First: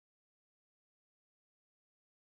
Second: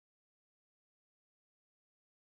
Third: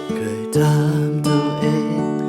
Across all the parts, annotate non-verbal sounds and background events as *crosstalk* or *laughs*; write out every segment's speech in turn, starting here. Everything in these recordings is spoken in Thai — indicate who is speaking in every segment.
Speaker 1: เคยถามตัวเองทุกวัน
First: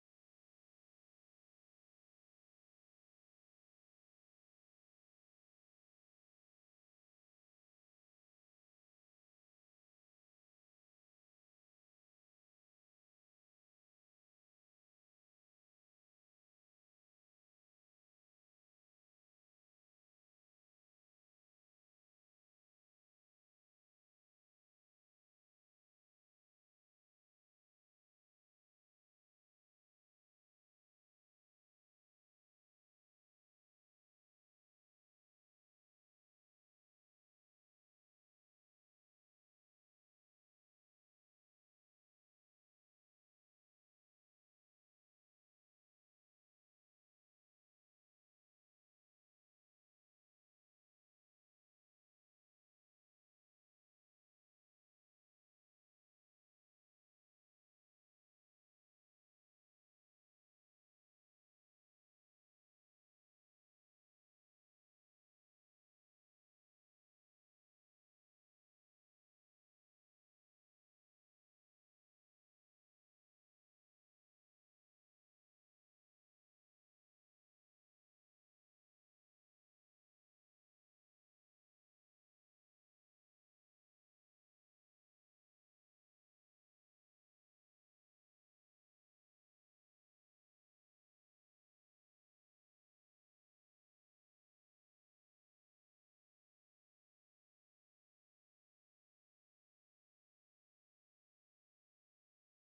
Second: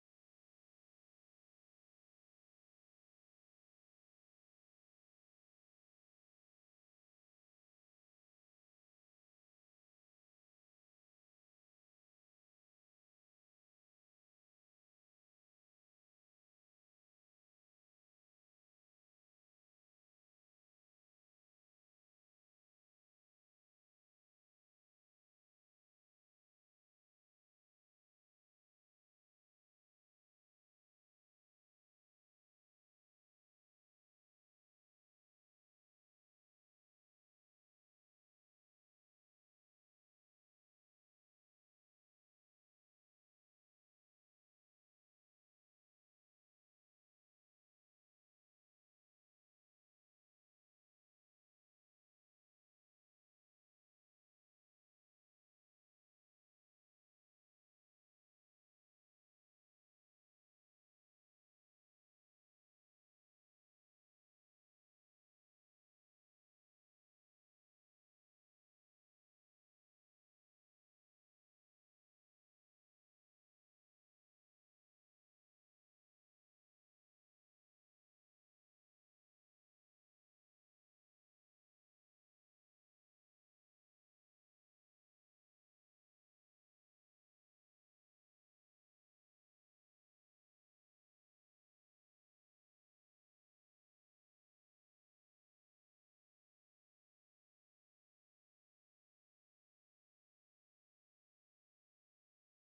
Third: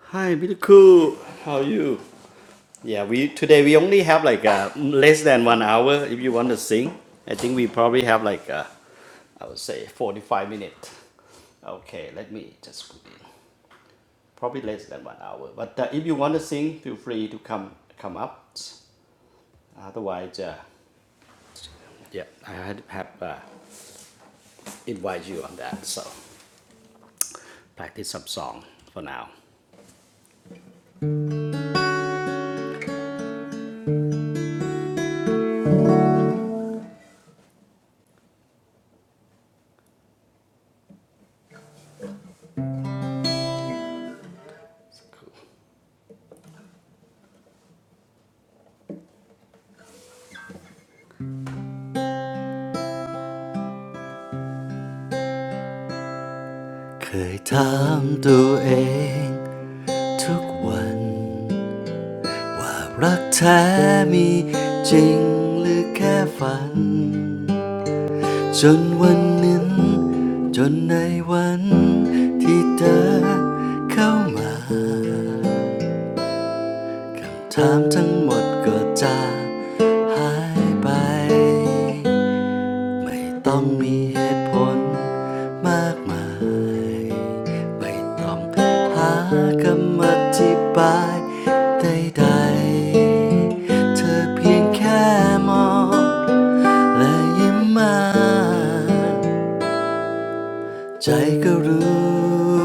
Speaker 1: Hi beautiful how are you Yeah we today we only have like uh, less than one hour if you want to sing I think we probably have like uh, I would say 45 minutes Okay let me just put this probably less than one hour. But uh, if you want to sing, feel free to come come up. Otherwise, uh, yeah, I had have uh, invite you on that. So practice some song for now. เคยถามตัวเองทุกวันว่ารักแท้มีจริงหรือแค่ฝันจนวันนั้นจนในวันที่เธอเข้ามา คำถามทั้งหมดก็จะหายไปไม่ต้องมีเหตุผลมากมายไม่ต้องหาคำอธิบายใดๆเธอเพียงแค่มองและยิ้มมา ใจก็รู้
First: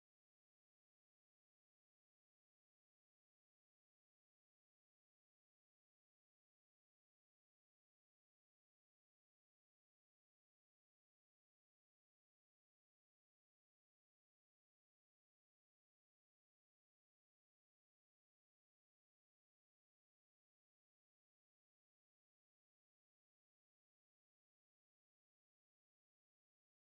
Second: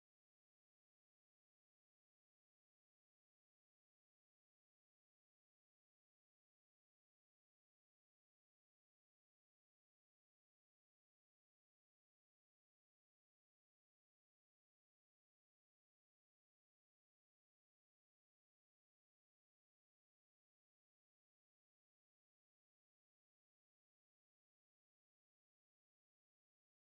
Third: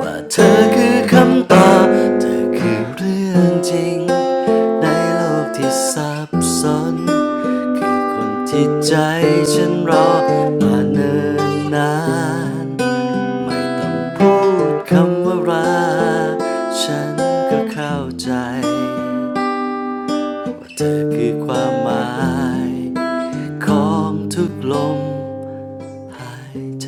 Speaker 1: ว่าเธอคือคำตอบเธอคือเรื่องจริงในโลกที่ซับซ้อนคือคนที่ใจฉันรอมาเนิ่นนานไม่ต้องพูดคำว่าราฉันก็เข้าใจว่าเธอคือความหมายของทุกลมหายใจ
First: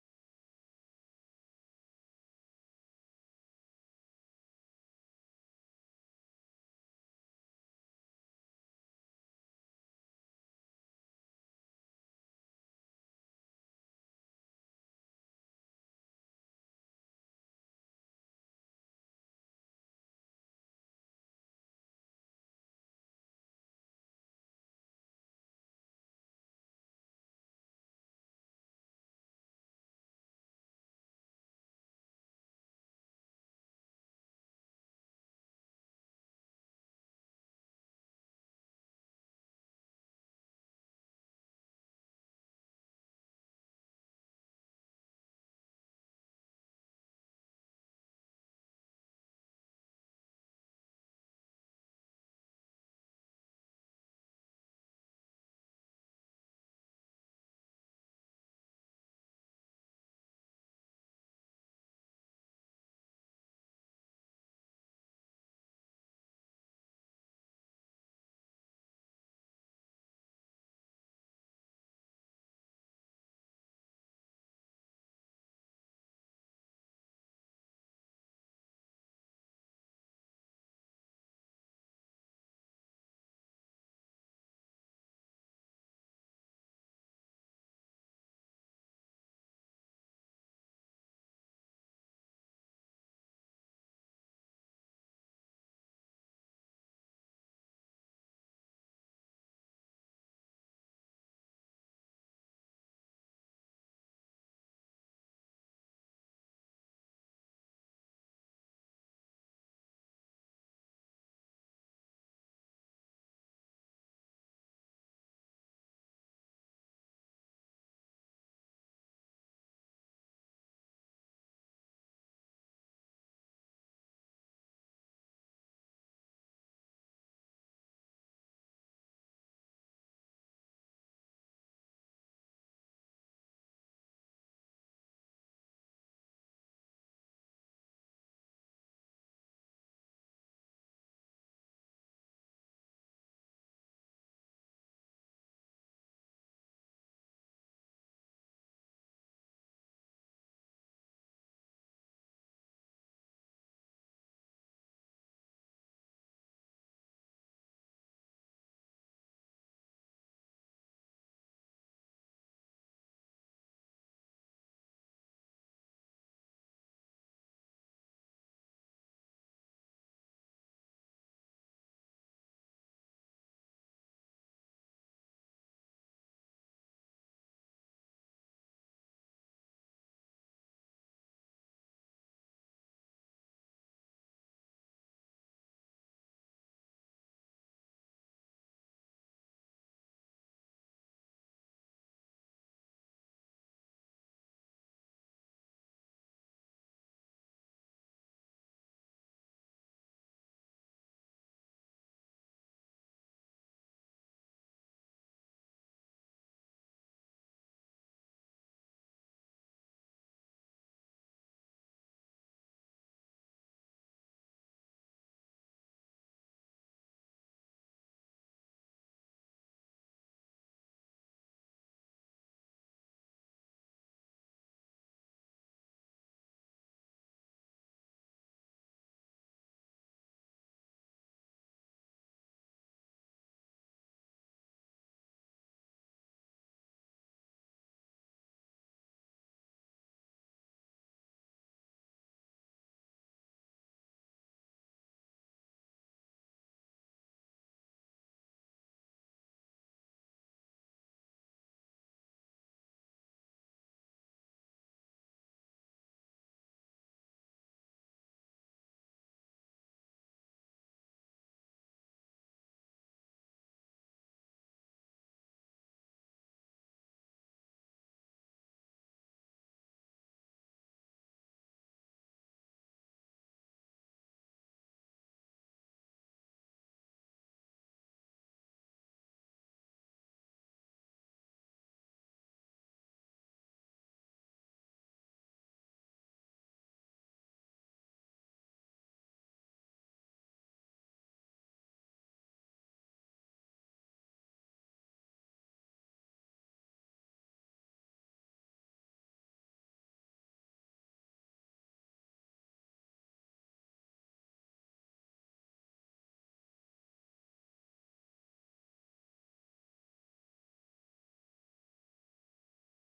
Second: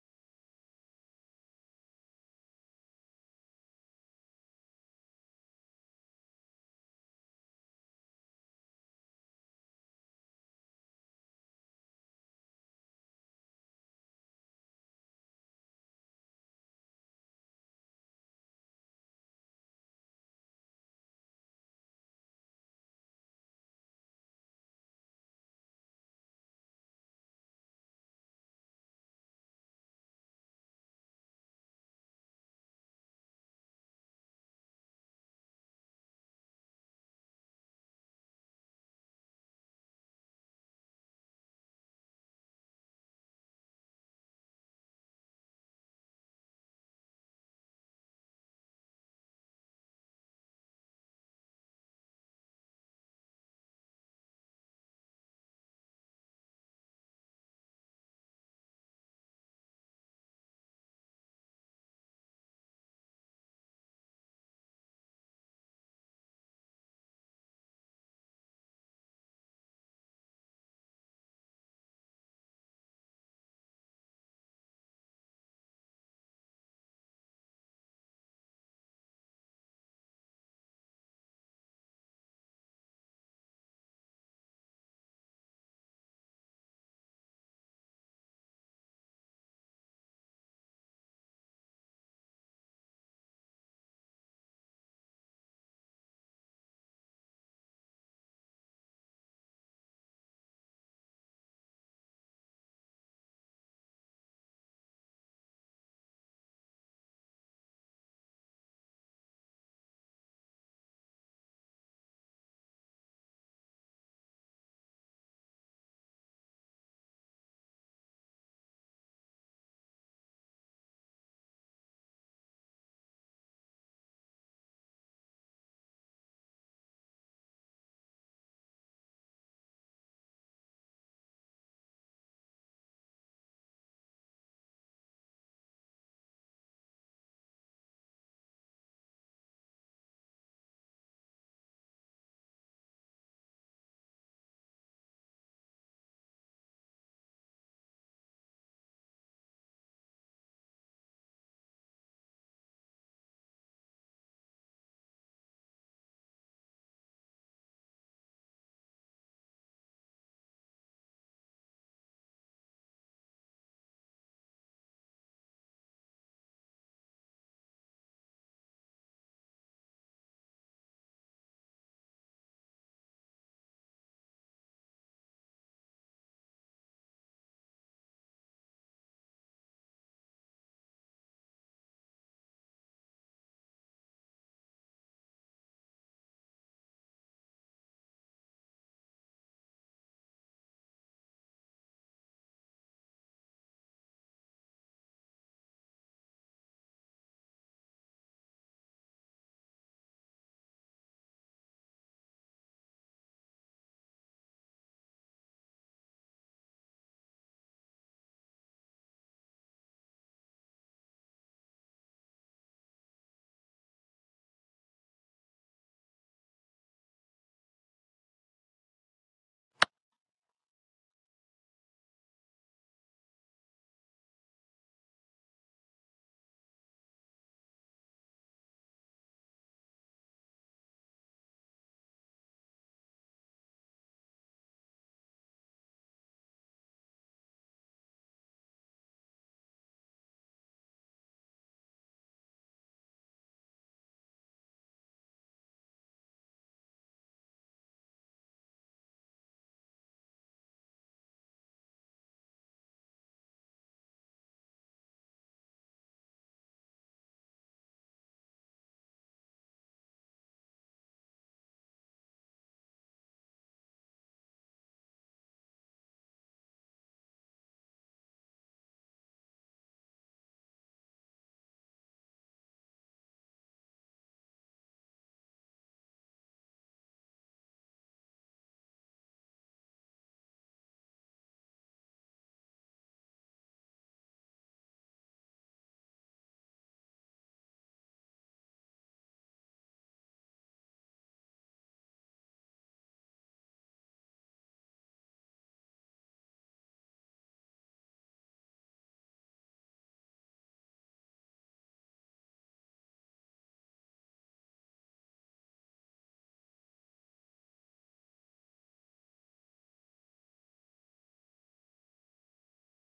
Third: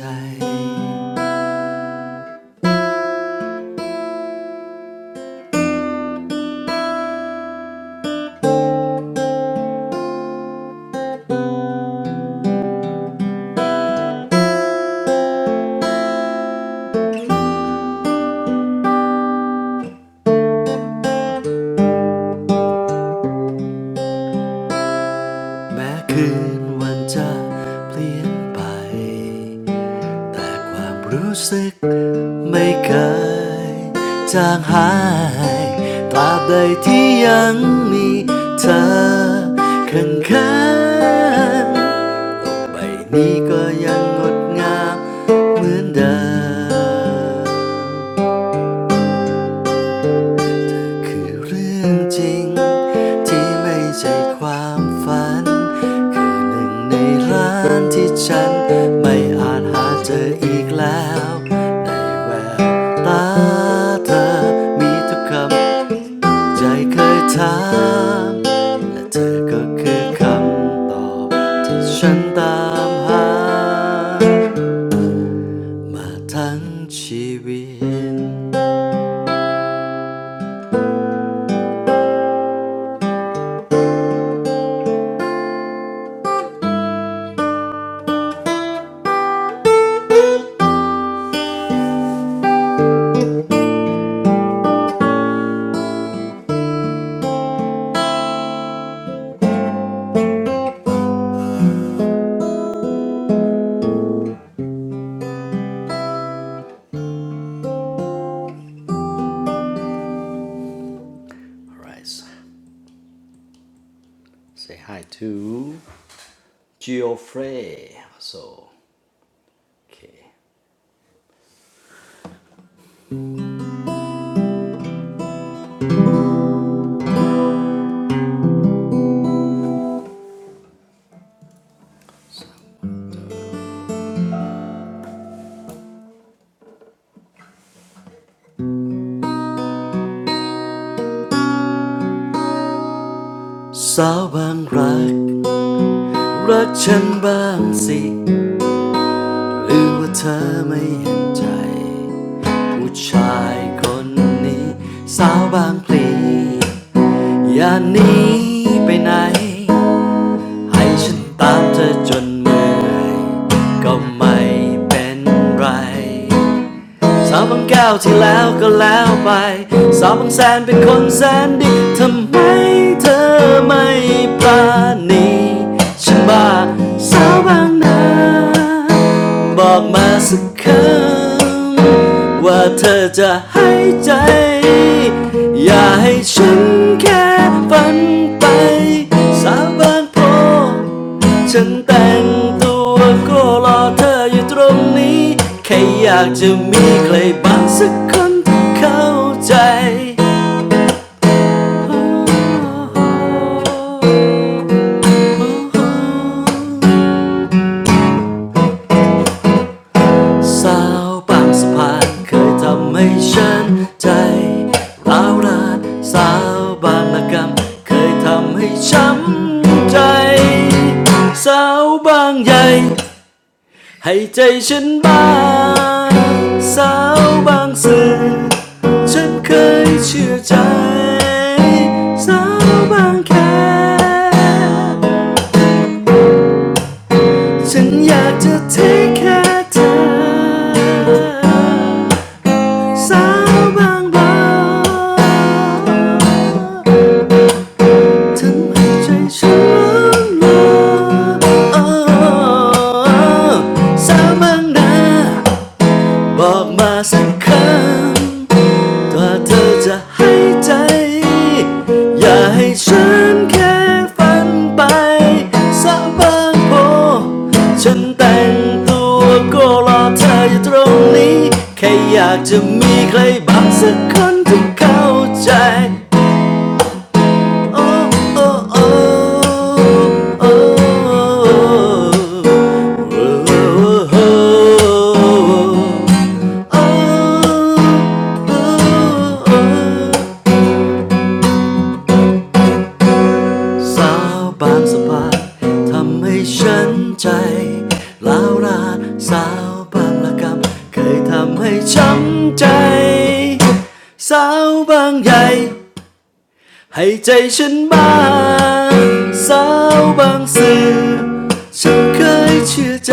Speaker 1: แม้คืนวันจะเปลี่ยนไป แต่ความรู้สึกไม่เคยจางหายตราบใดที่ยังมีเธอข้าง้างๆใบนี้ก็ยังงดงามเหมือนเดิม คือเรื่องจริงที่ไม่ใช่ความฝันคือหนึ่งในร้านที่ฉันไม่อาจหาเจออีกแล้วในแววตาเธอมีทุกคำใจเคยถามและเธอก็คือคำตอบที่ฉันตามหามาทั้งชีวิต Right. Say hi to Geoffrey so โอเคสาวบางรักรักฉันบ้างสิหรือว่าเธอไม่เห็นใจผู้ชายคนนี้สาวบางพลีอย่าหนีไปไหนให้ฉันตามเธอจนเมื่อยก็ไม่เป็นไร สาวบางแก้วที่แล้วก็แล้วไปสาวบางแสนเป็นคนแสนดีทำไมเธอไม่ปราณีฉันบ้าสาวบางนาบอกมาสักคำว่าเธอจะให้ใจอย่าให้ฉันแค่ฝันไปสาวบางโพ ฉันแต่งตัวก็รอเธออยู่ตรงนี้แค่อยากจะมีใครบางสักคนที่เข้าใจสาวบางสะพานเคยทำให้ฉันใจร้าวรานสาวบางระกำเคยทำให้ช้ำใจสาวบางใหญ่ ให้ใจฉันบ้างสาวบางสื่อฉันเคยเชื่อใจสาวบางแคฉันอยากจะเทแค่เธอสาวบางบางทำให้ใจฉันหลอยสาวบางนา บอกมาสักครั้งว่าเธอจะให้ใจอย่าให้ฉันแค่ฝันไปสะบางโพฉันแต่งตัวก็รอเธออยู่ตรงนี้แค่อยากจะมีใครบางสักคนที่เข้าใจ โอ้โสาวบางสาทำให้ฉันใจล้าวลาสาวบางละกำเคยทำให้ช้ำใจสาวบางใหญ่ ให้ใจฉันบ้างสาวบางสื่อฉันเคยเชื่อใจ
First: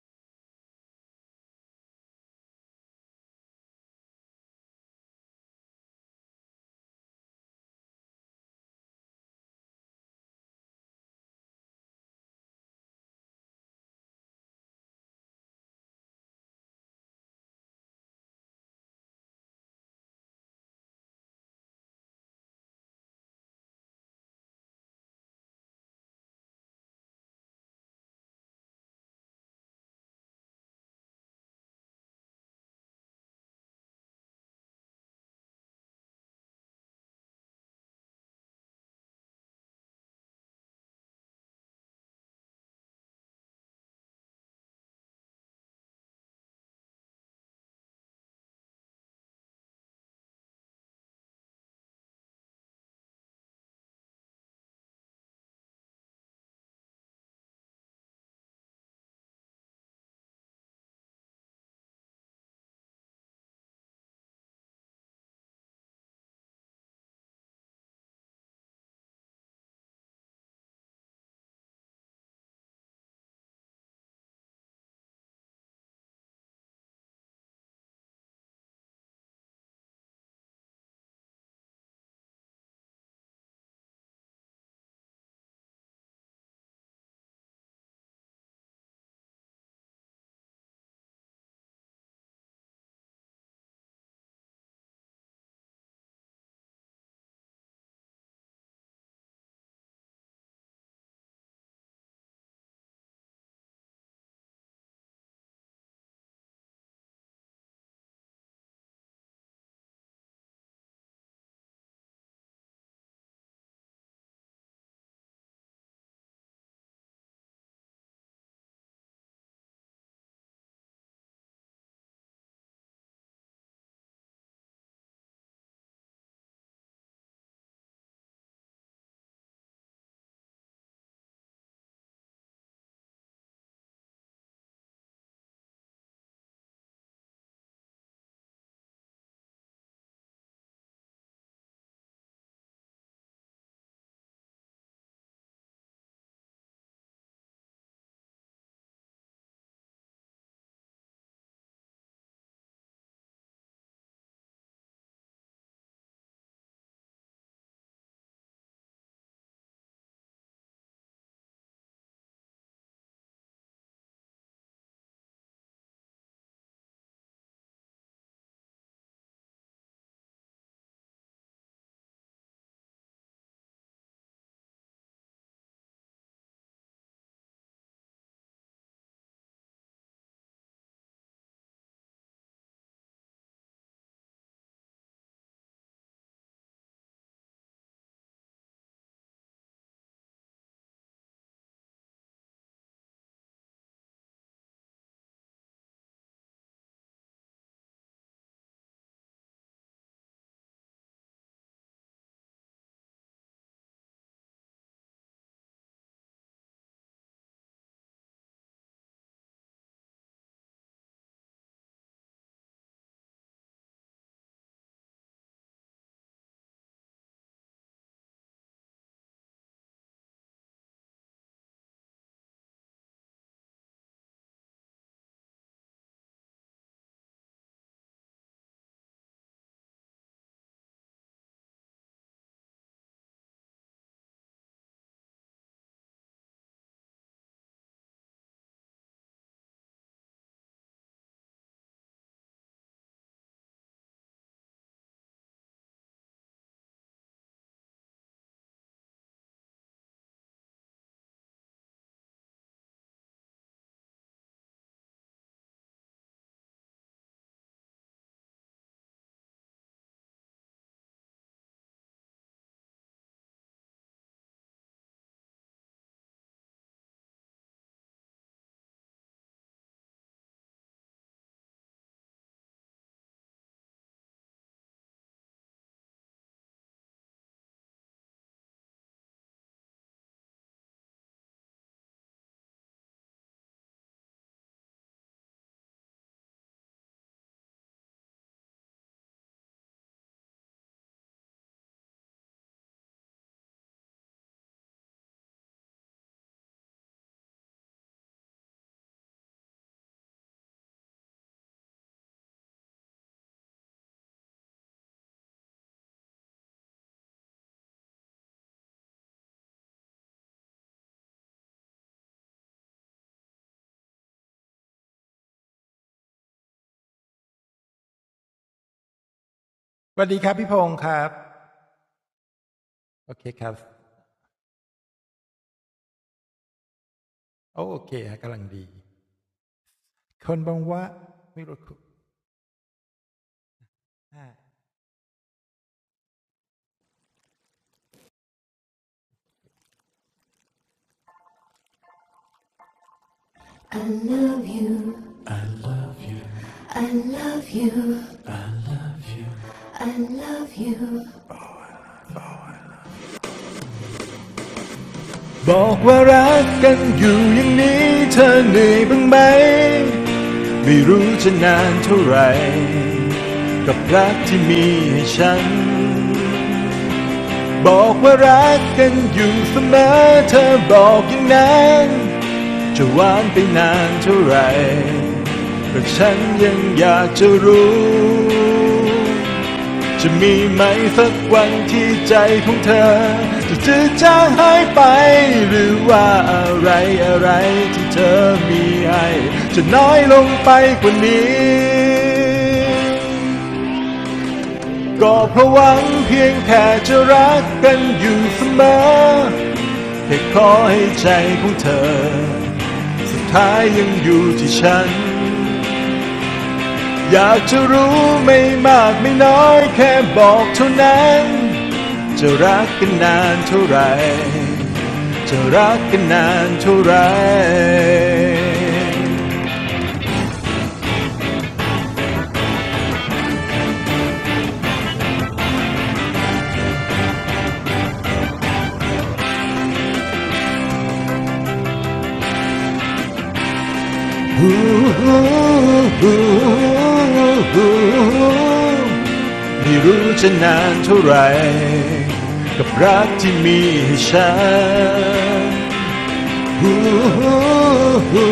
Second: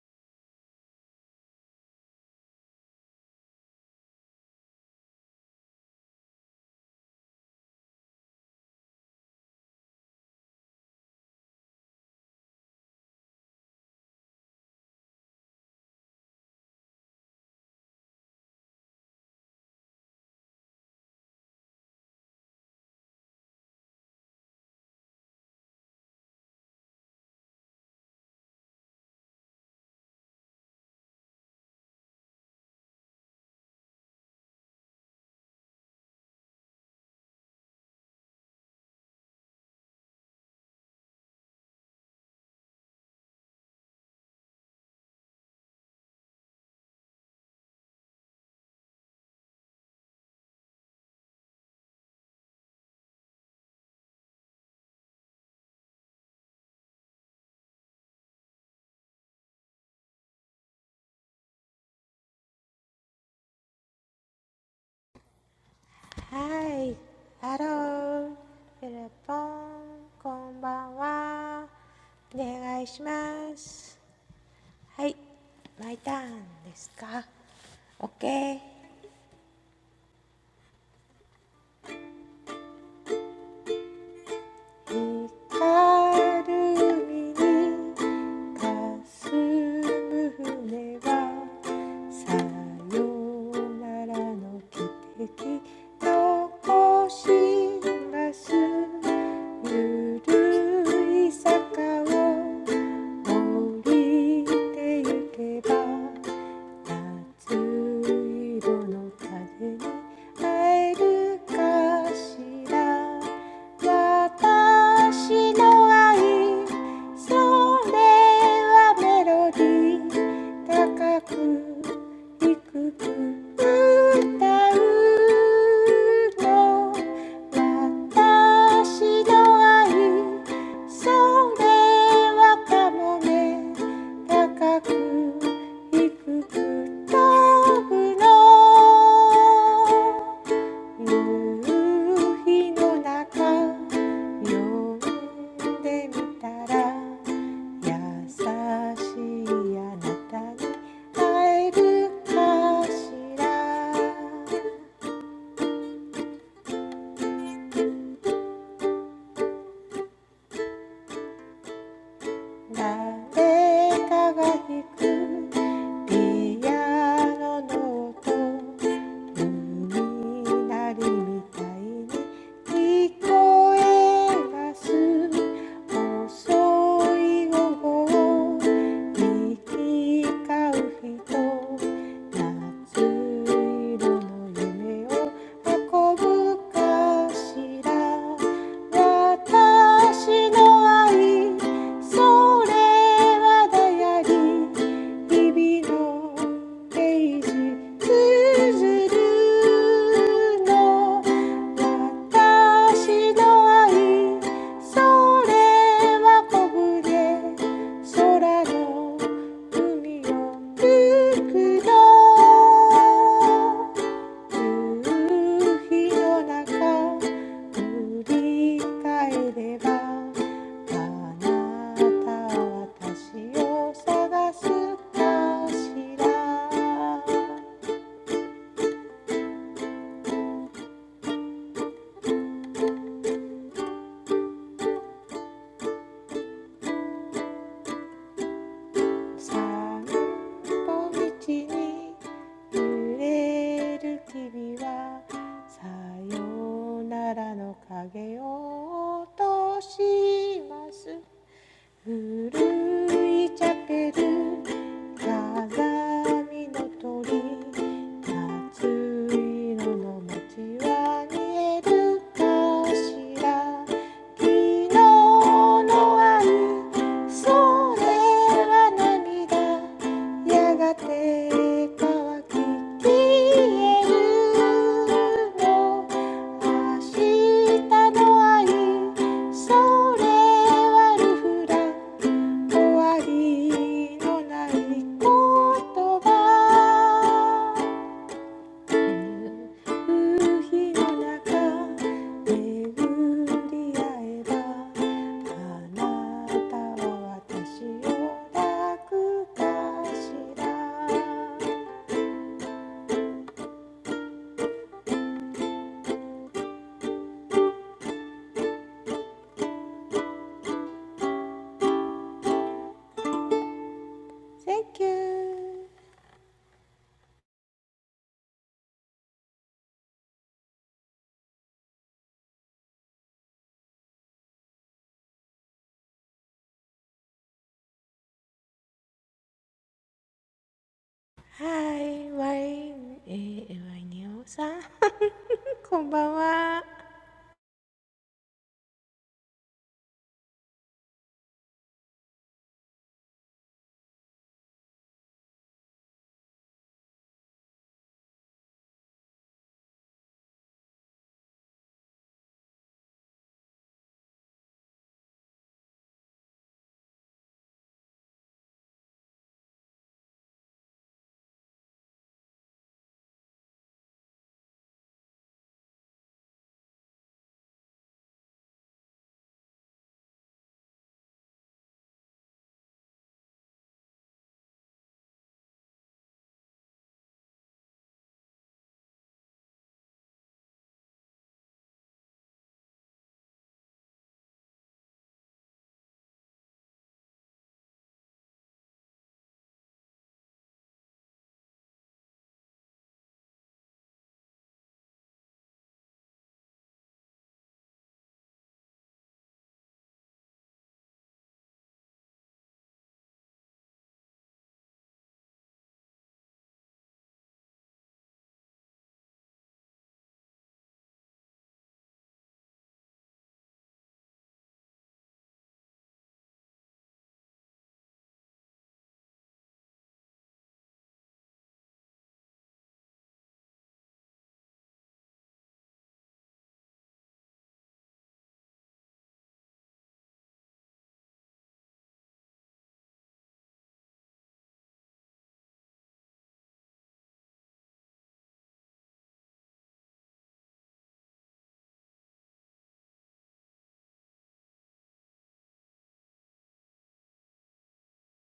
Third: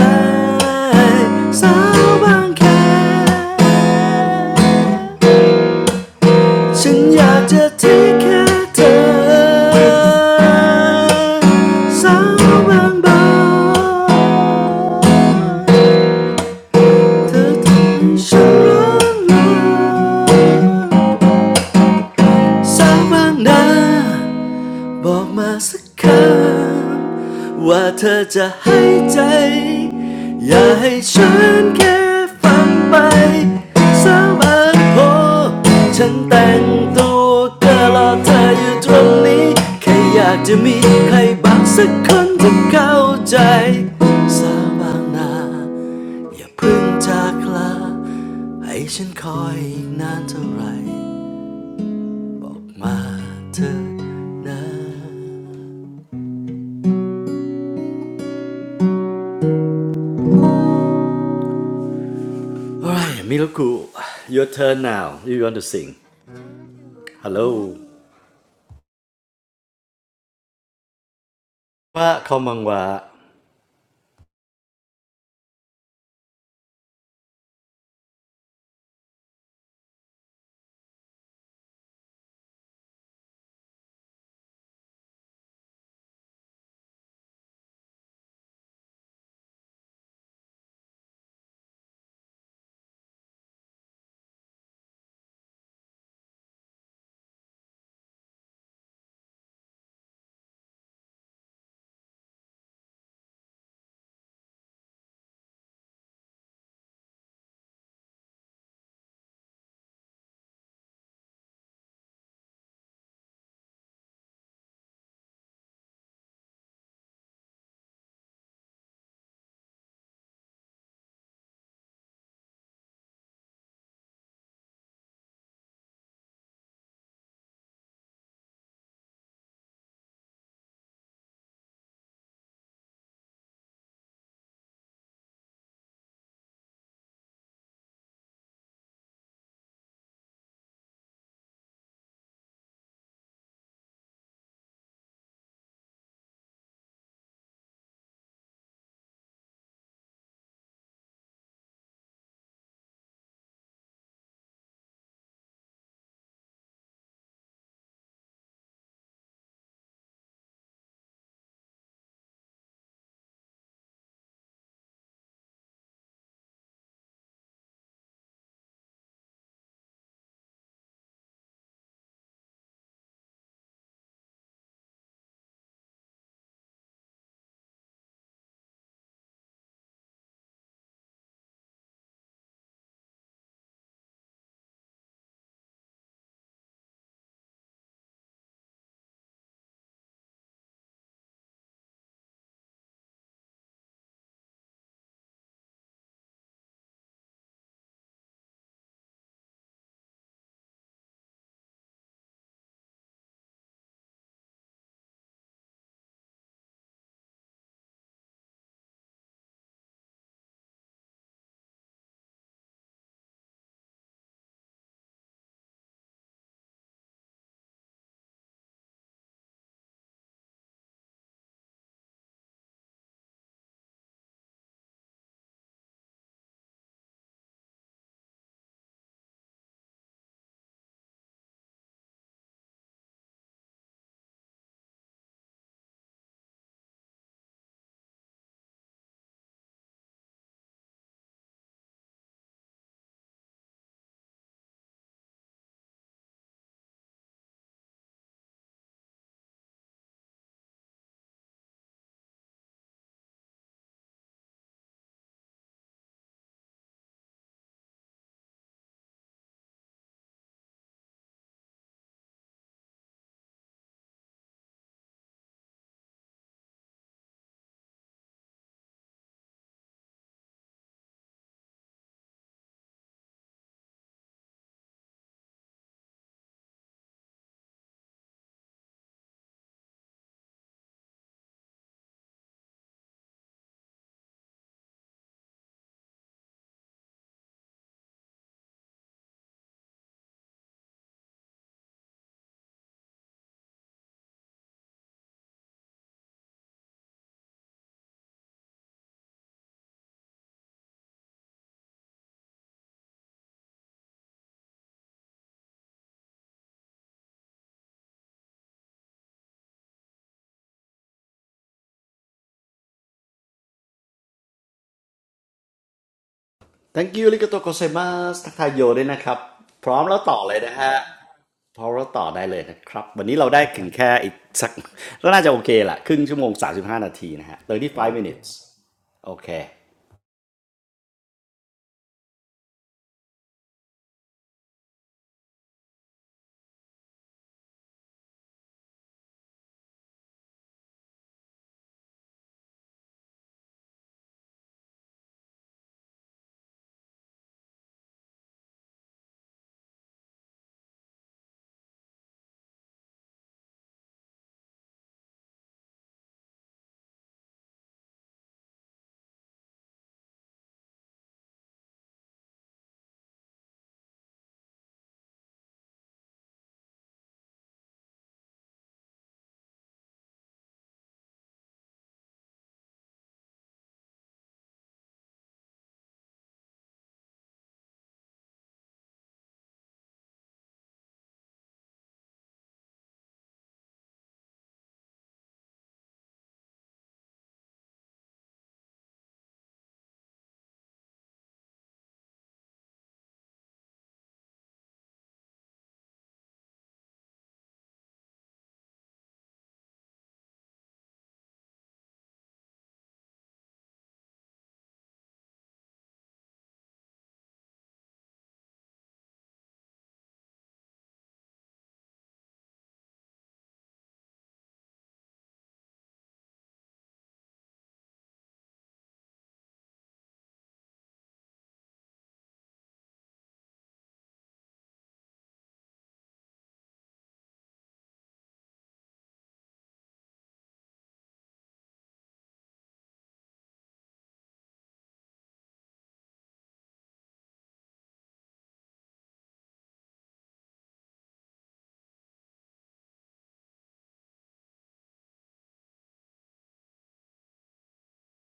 Speaker 1: สาวบางแคฉันอยากจะที่แค่เธอสาวบางบางเธอทำให้ฉันร้อง้สาวบางนา บอกมาสักคำว่าเธอจะให้ใจอย่าให้ฉันแค่ฟังไปสามอันพอฉันแต่งตัวก็รอเธออยู่ตรงนี้แค่อยากจะมีใครบางสักคนที่เข้าใจสาบางนาอย่าเพึ่งจากลาให้ฉันคอยอีกนานเท่าไหร่บอกมาเธอนะ Alright, Miroku, your turn now. You want to sing.
Speaker 2: はい、
Speaker 1: Hello.
Speaker 2: ハロー、ィルポン、こんばんは。
Speaker 1: ว่าคอ
Speaker 2: お
Speaker 1: มังว a
Speaker 2: 願いします。はい、マイターンですか。オッケー。光る海にすむ船はさよならの汽笛残しますゆるい坂を降り生ていけば熱色の風に会えるかしら私の愛それはメロディー高くいく歌うの私の愛それはかもね高くいく飛ぶの夕日の中呼んでみたら優しいあなたに会えるかしら誰かが弾くピアノの音海なりみたいに聞こえます遅い午後行き交う人夏色の夢を運ぶかしら私の愛それはだやりリ日々のページつづるの私の愛それは小舟空の海を吹くの夕日の中振り返ればあなたは私を探すかしら散歩道に揺れる君はさよならの影を落とします古いチャペル鏡の鳥夏色の街は見えるかしら昨日の雨それは涙やがて乾き消えるの明日の愛それはルフラ終わりのない言葉夕日の中巡り合えばあなたは私を抱くかしら Thank you
Speaker 1: Thank you ริกาโตโกเซม s สทักทายโยด้วยนะครับพร้อมแล้วต่อเลยนะฮะพร้อมแล้วต่อได้เลยนะครับวันนี้เราได้ถึงแค่อีกสักก็น่าจะโอเคละครึ่งชั่วโมง35นาทีนะฮะ v 5 minutes โอเค
Speaker 2: Hi ワインえーワイネオさんこんばんは
Speaker 3: I love you, I love you. บอกว่ารักกันอยู่อย่างนี้เธอเหนื่อยบ้างไหมไม่รู้จะนานเท่าไหร่กับรักที่มีให้ฉันบอกว่ารักกันอยู่เสมอเธอบอกอย่างนั้นจะหวานไปนานเท่าไหร่แต่ฉันยังอยากจะรู้ จะมีไหมสักวันที่ใจของเธอจะจืดจางหายไปหรือว่าอะไรอะไรที่เธอมีให้จะน้อยลงไปกว่านี้ก็เพราะหวังเพียงแค่จะรักกันอยู่เสมอแค่ขอให้ใจของเธอสุดท้ายยังอยู่ที่ฉัน อยากจะรู้ไม่มากไม่น้อยแค่บอกเท่านั้นจะรักกันนานเท่าไรจะรักกันนานเท่าไรฮู้ฮูไม่รู้จะนานเท่าไรกับรักที่มีให้ฉัน *laughs* ฮู้ฮู้ฮู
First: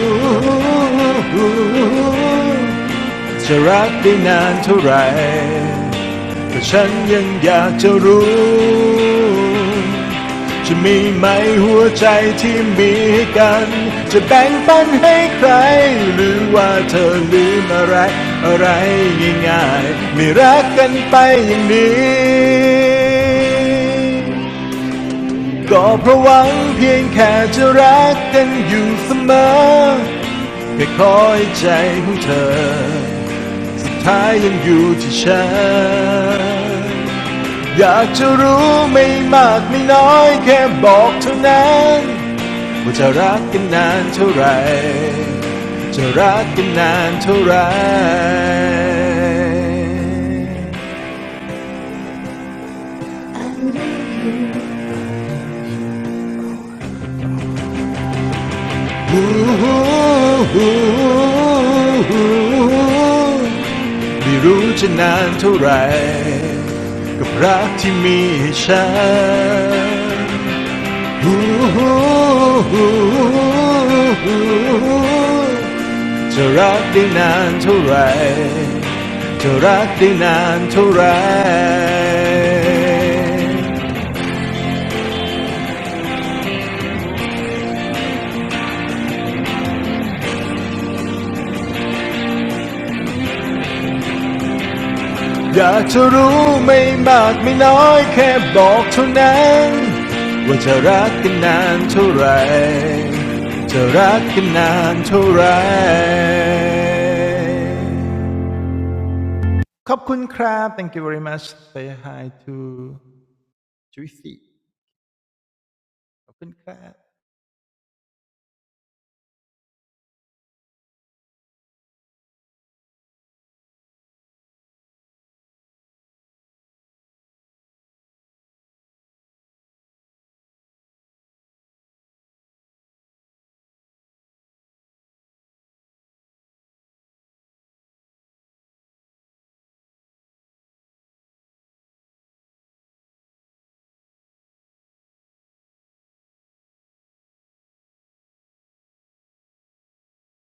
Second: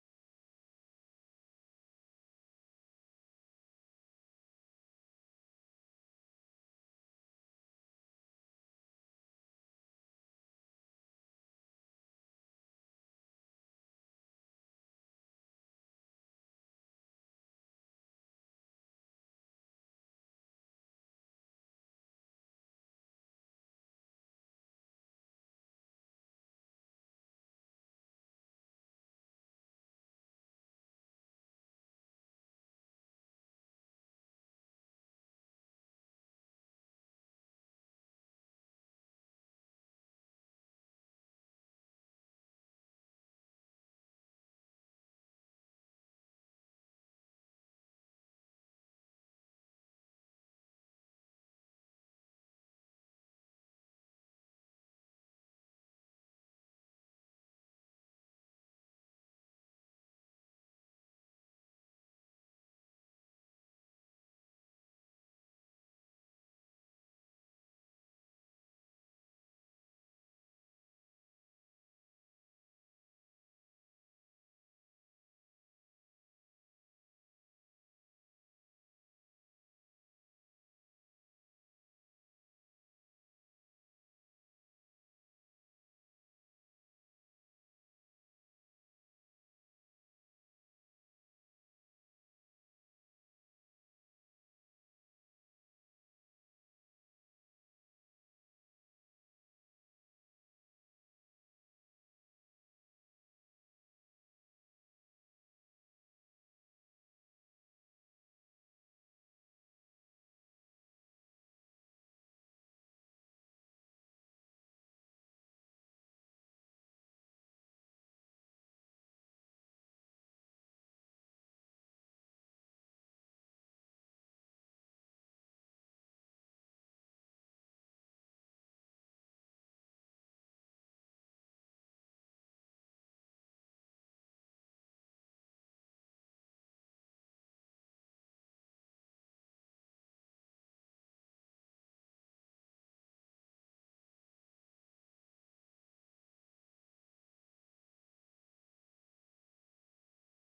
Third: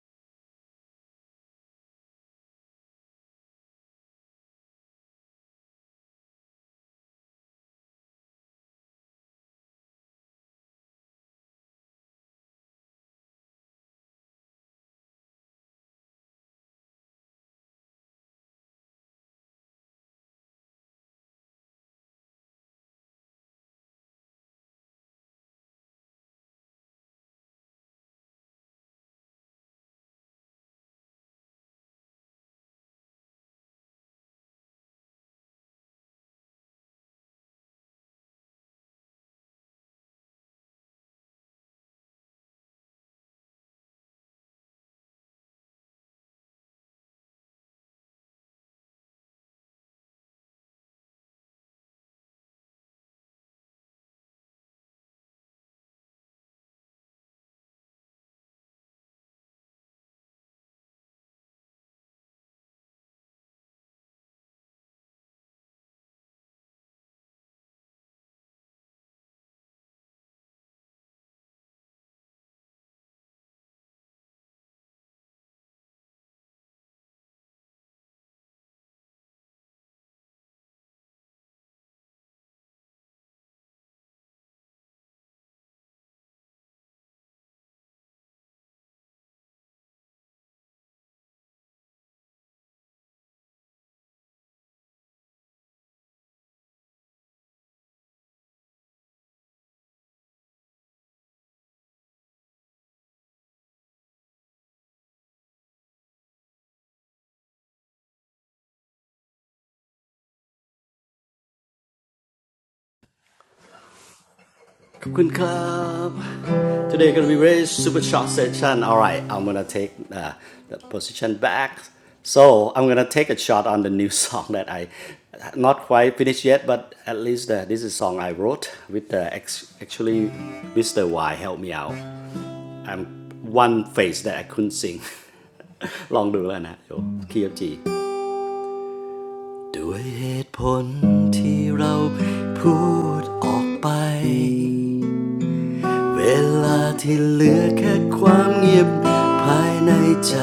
Speaker 3: จะรักได้นานเท่าไหร่แต่ฉันยังอยากจะรู้ จะมีไหมหัวใจที่มีให้กัน จะแบ่งปันให้ใคร หรือว่าเธอลืมอะไร อะไรง่ายๆไม่รักกันไปอย่างนี้ ก็เพราะหวังเพียงแค่จะรักกันอยู่เสมอแค่คอยใจของเธอ ท้ายยังอยู่ที่ฉันอยากจะรู้ไม่มากไม่น้อยแค่บอกเท่านั้นว่าจะรักกันนานเท่าไหร่จะรักกันนานเท่าไหร่ไม่รู้จะนานเท่าไหร่กับรักที่มีให้ฉัน จะรักได้นานเท่าไหรจะรักได้นานเท่าไหรอยากจะรู้ไม่มากไม่น้อยแค่บอกเท่านั้นว่าจะรักกันนานเท่าไหรจะรักกันนานเท่าไร
Speaker 1: ขอบคุณครับ Today gonna be very super short session. All right, I'm gonna take uh, the position back. So I'm gonna take a shot on the new *laughs* song that I not quite finished yet, but at least uh, this is song I wrote with the actually Mr. Y help me out. I'm one phrase that I couldn't sing. *laughs* ลองดูแล้วนะเดี๋ยวคีย์จีด้วยเหตุผลที่เราพูดออกไป เวลาที่เหลือแค่ความเงียบภายในใจ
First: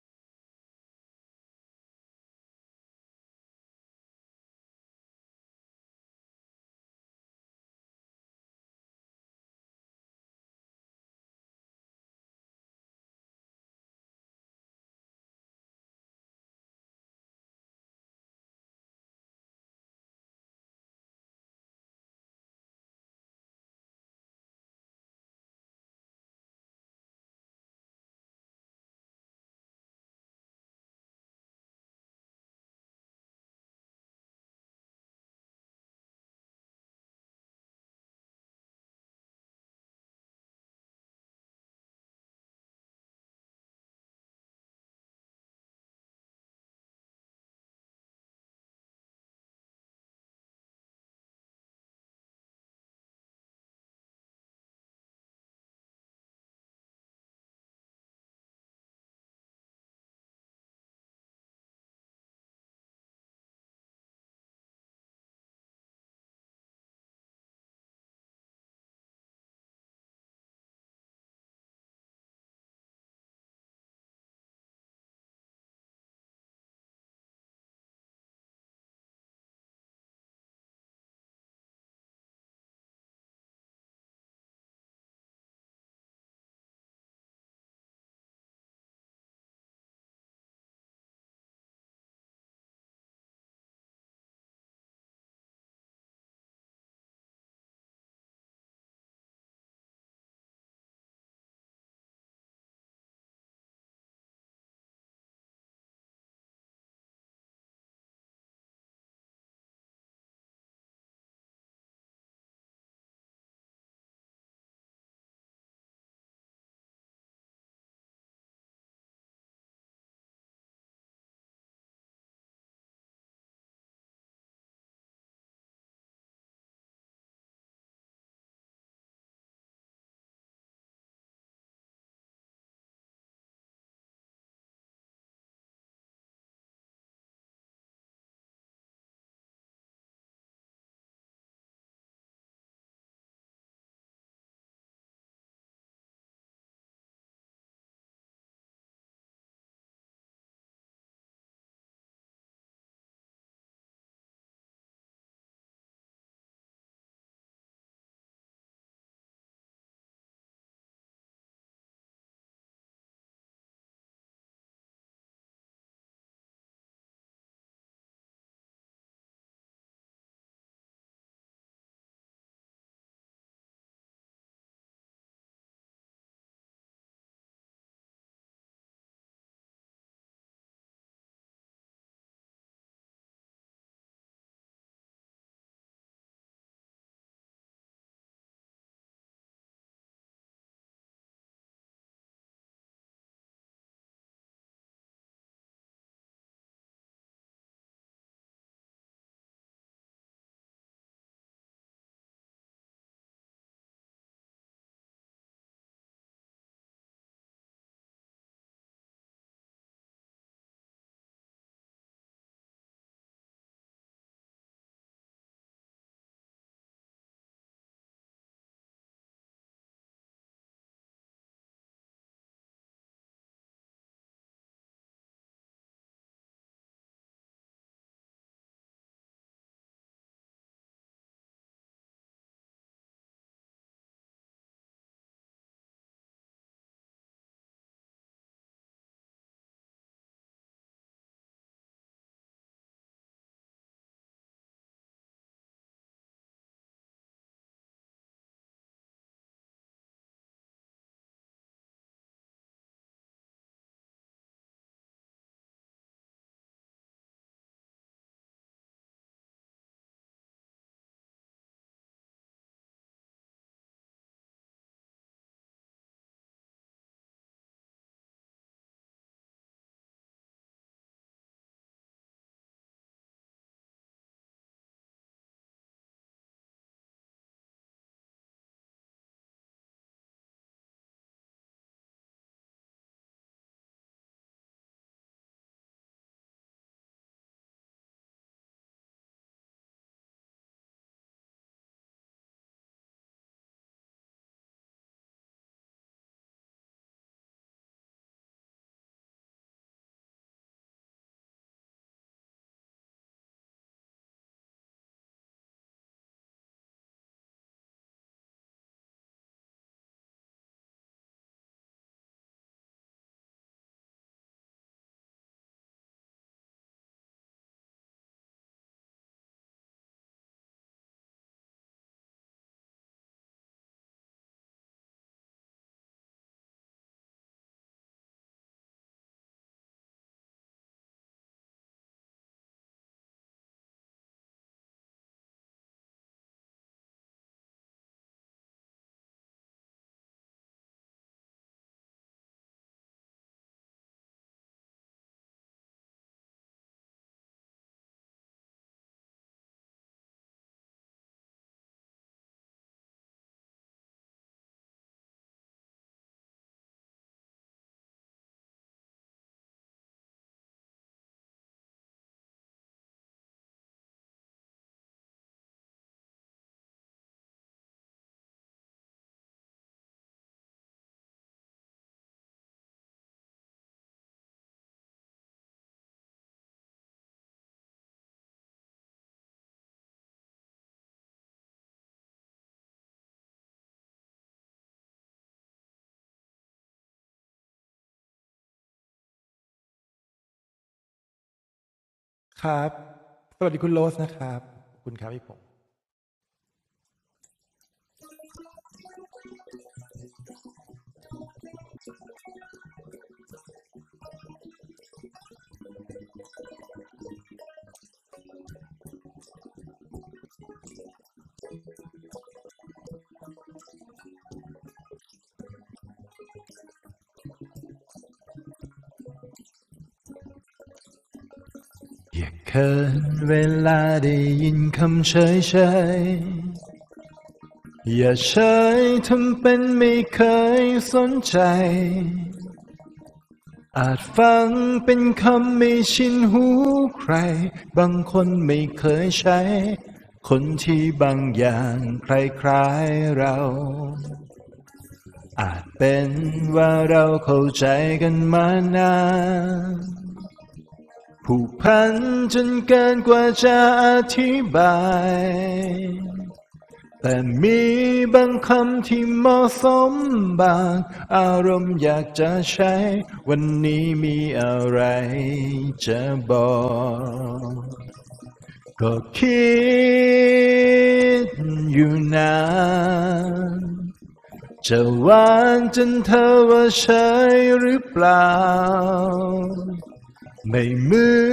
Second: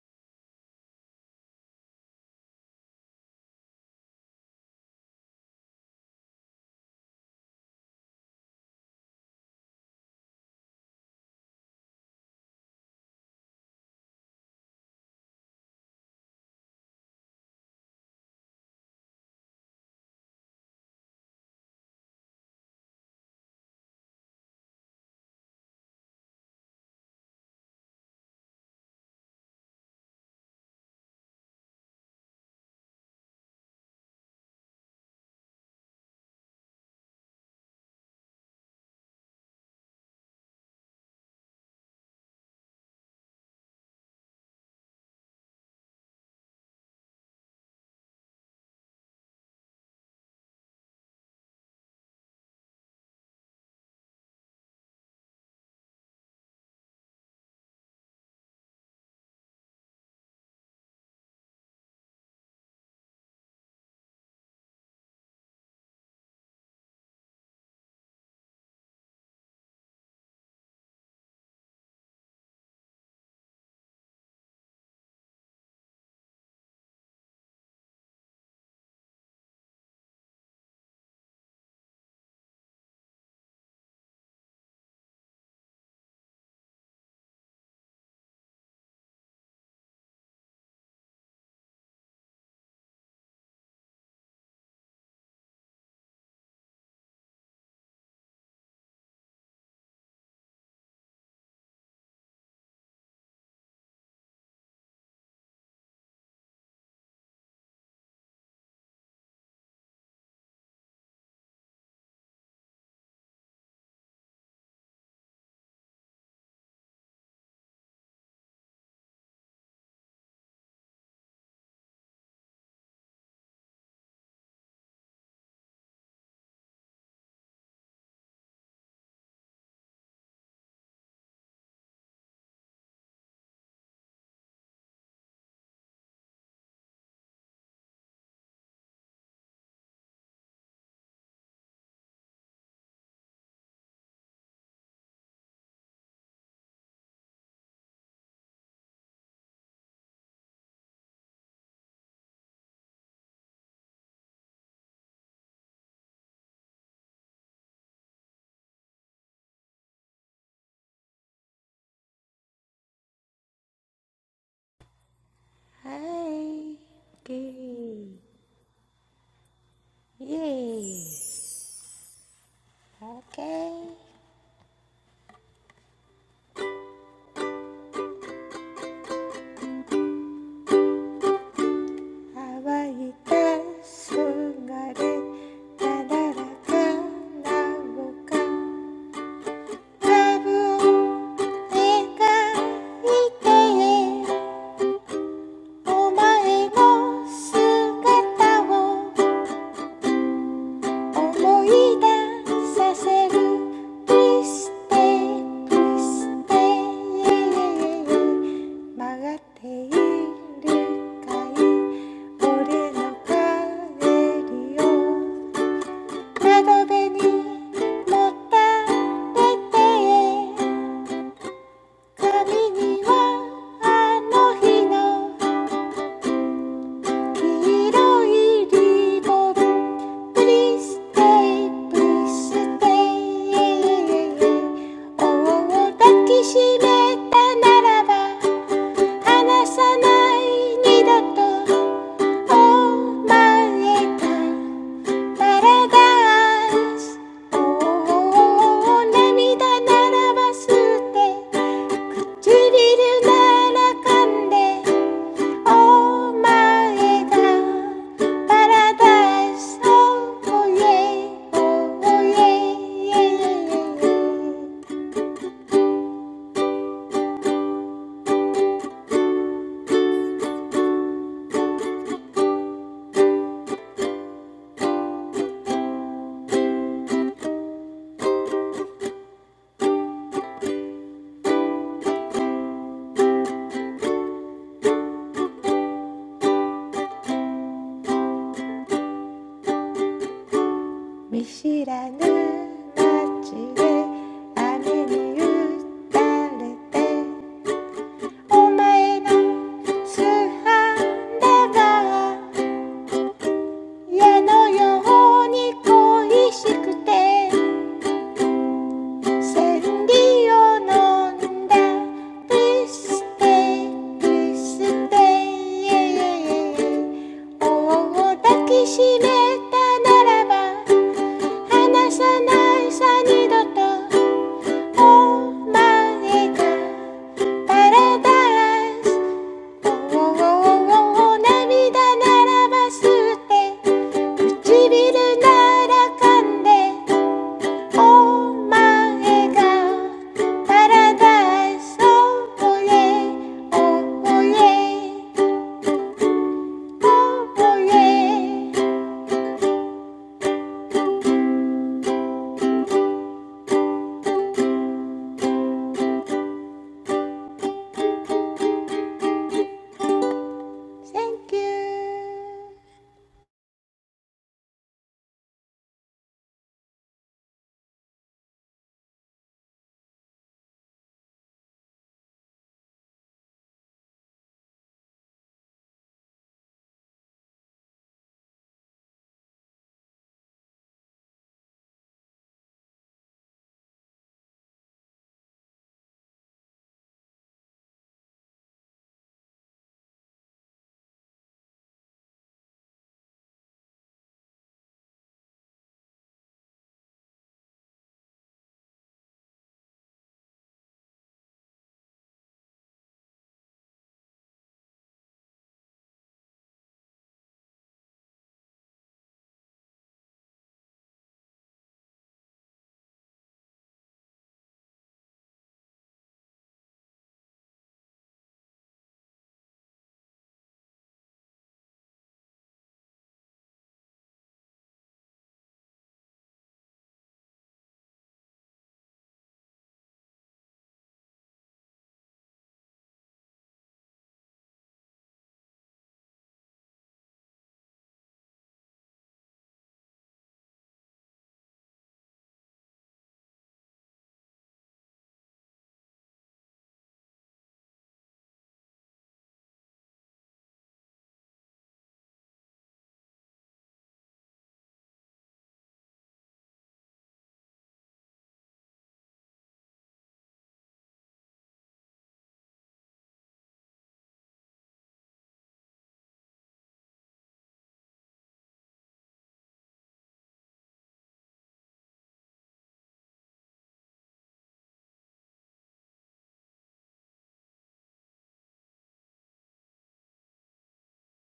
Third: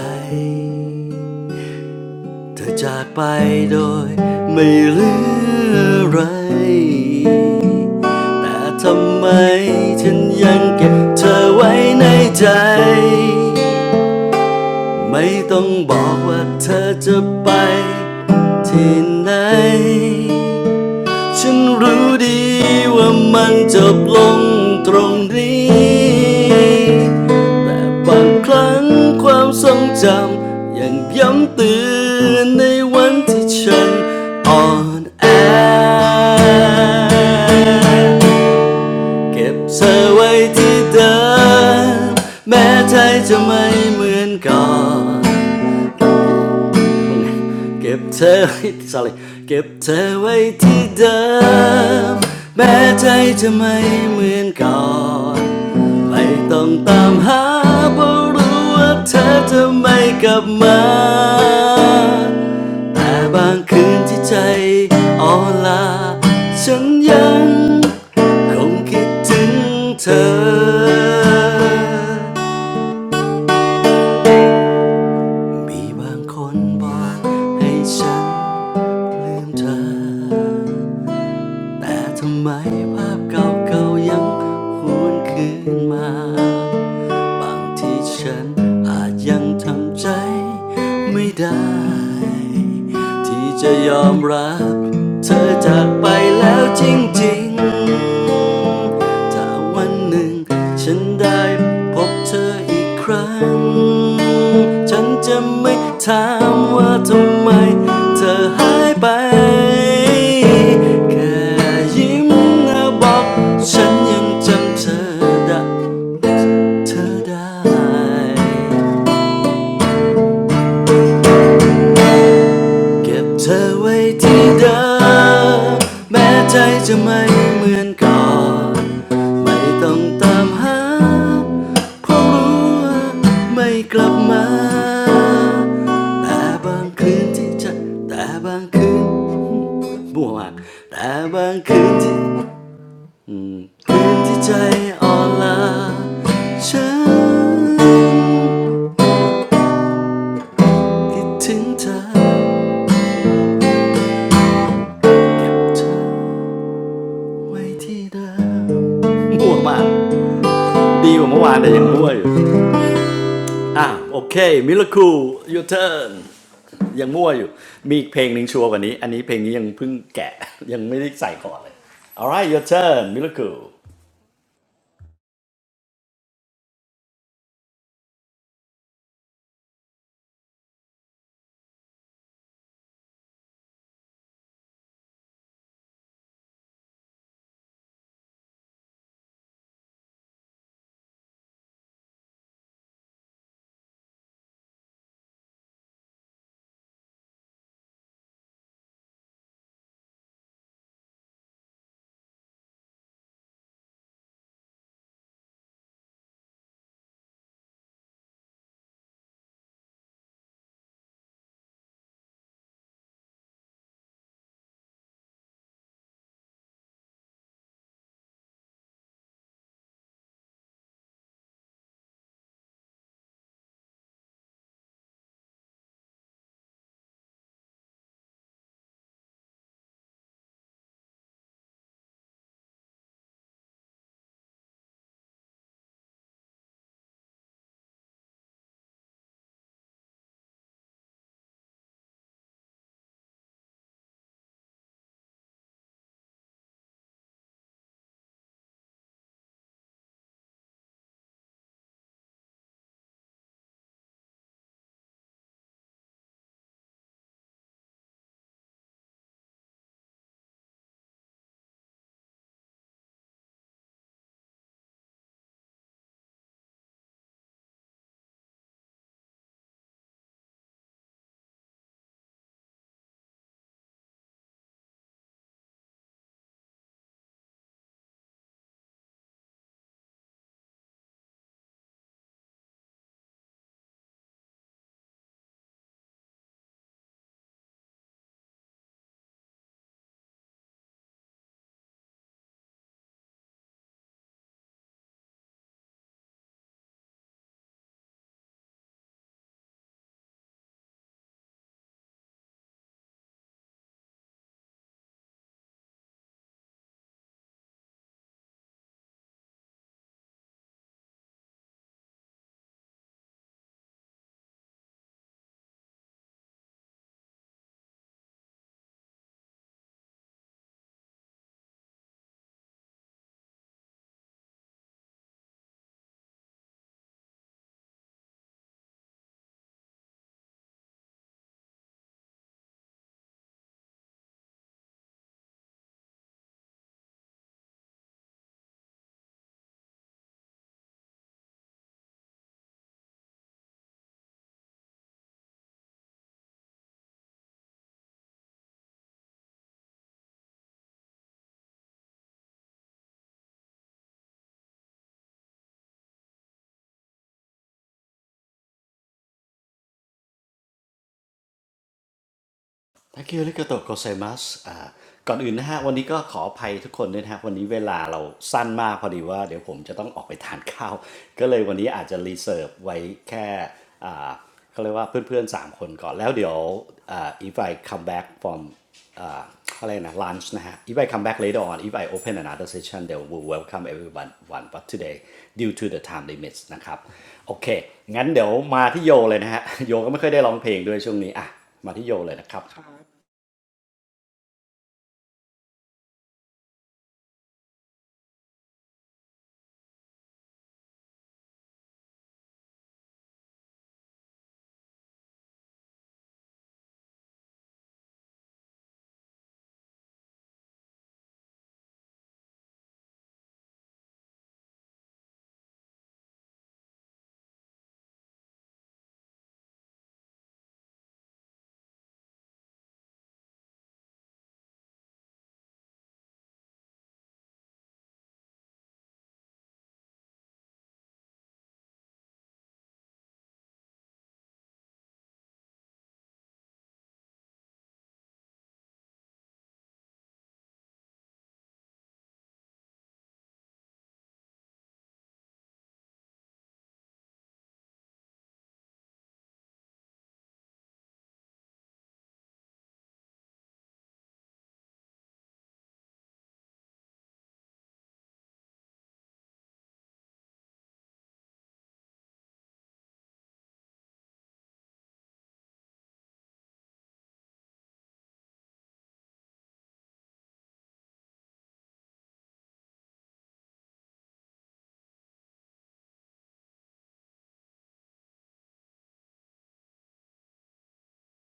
Speaker 1: เธอจากไปโดยไม่เหลืออะไร แต่ทำไมฉันยังเก็บเธอไว้ในใจไม่ต้องบอกว่าเธอจะไปที่ไหน ฉันรู้ดีว่ามันจบลงตรงนี้ แต่บางครั้งความทรงจำยังย้ำเตือนในวันที่ฉันอ่อนแอเก็บเธอไว้ที่เดิมแม้ใจจะไม่เหมือนก่อน มึงเก็บเธอไว้ sorry เก็บเธอไว้ที่เดิมแม้ใจจะไม่เหมือนก่อนไม่ต้องตามหาเพราะรู้ว่าเธอจะไม่กลับมาแต่บางคืนที่ใจอ่อนลาฉันยังคงคิดถึงเธอ มีบางคนบอกให้ฉันลืมเธอ แต่ทำไมภาพเก่าๆยังหวนคืนมา บางทีฉันอาจยังทำใจไม่ได้ที่จะยอมรับเธอจากไปแล้วจริงๆถ้าวันหนึ่งฉันได้พบเธออีกครั้งฉันจะไม่ถามว่าทำไมเธอหายไปแค่ยิ้มนะบอกฉันยังจำเธอได้ เธอได้เก็บเธอไว้ที่เดิมแม้ใจจะไม่เหมือนก่อนไม่ต้องตามหาเพราะรู้ว่าไม่กลับมาแต่บางคืนที่ใจแต่บางคืนบัวมากแต่บางคืนที่คืนที่ใจอ่อนล้าฉันคิดถึงเธอเก็บเธอ ไว้ที่เดิมม่วมาก ดีกว่าเมื่อวานแต่ยังมั่วอยู่ อ่ะโอเคมิลคูยู
Speaker 2: は
Speaker 1: เทิร์น
Speaker 2: いイ
Speaker 1: ยังมั่ว
Speaker 2: エ
Speaker 1: อยู่มีอีกเพลงหนึ่งชัวร์กว่านี้อันนี้เพลงนี้ยังเพิ่งแกะยั
Speaker 2: ー
Speaker 1: ง
Speaker 2: イ
Speaker 1: ไม่ได้ใส่ก่อนเลย alright your turn miracle
Speaker 2: OK 乾いたすがれなだらかな五感多分描いてお前の姿を思い出させるプリステプリステ曲がっているかい俺の帰りを窓辺にもたれて髪にはあの日の黄色いリボンプリステイプリステイを抱きしめたならば離さない二度とお前た p a r a d おー涙ならば捨て唇なら噛んでお前がパラダイスをイエおイ見知らぬ街で雨に打たれてお前の素肌が矢のように恋しくて千里を飲んだプリステプリステ王を抱きしめたならば離さないさ二度とお前がパラダスおおおお涙ならばって唇なら噛んでおえがパラダイスおおえおおえおお Thank you
Speaker 1: ทักคิวริโกโตะโกไซมัสอ่าก่อนอื่นนะฮะวันนี้ก็ขออภัยทุกคนด้วยนะฮะวันนี้เวลาเราสั้นมากพอดีว่าเดี๋ยวผมจะต้องออกไปทานข้าวก็เลยวันนี้อาจจะรีเซิร์ฟไว้แค่อ่าเขาเรียกว่าเพื่อนๆ3คนก่อนแล้วเดี๋ยวอ่า if I come back from อ่าอะไรนะ lunch นะฮะ if I come back later on if I open another session they will welcome everyone one but today due to the time limits นะครับโอเคงั้นเดี๋ยวมาที่โยเลยนะฮะโยก็ไม่ค่อยได้ร้องเพลงด้วยช่วงนี้อ่ะมาที่โยเลยนะครับ
Speaker 3: อย่าเขินเวลาได้ยินคำเฉยเฉยๆอย่าเฉยทำเป็นไม่เคยสนใจอาจฟังเป็นคำไม่ชินหูใครบางคนไม่เคยใช้คนที่บางอย่างคล้ายๆเราอาจเป็นว่าเราเข้าใจกันมานาน ผูกพันจนเกินกว่าจะอธิบาย แต่มีบางคำที่เหมาะสมบางอารมณ์อยากจะใช้ วันนี้มีอะไรจะบอก ก็คิดอยู่นาน จะหวานจนเธอว่าใชยหรือเปล่า ไม่เหมือ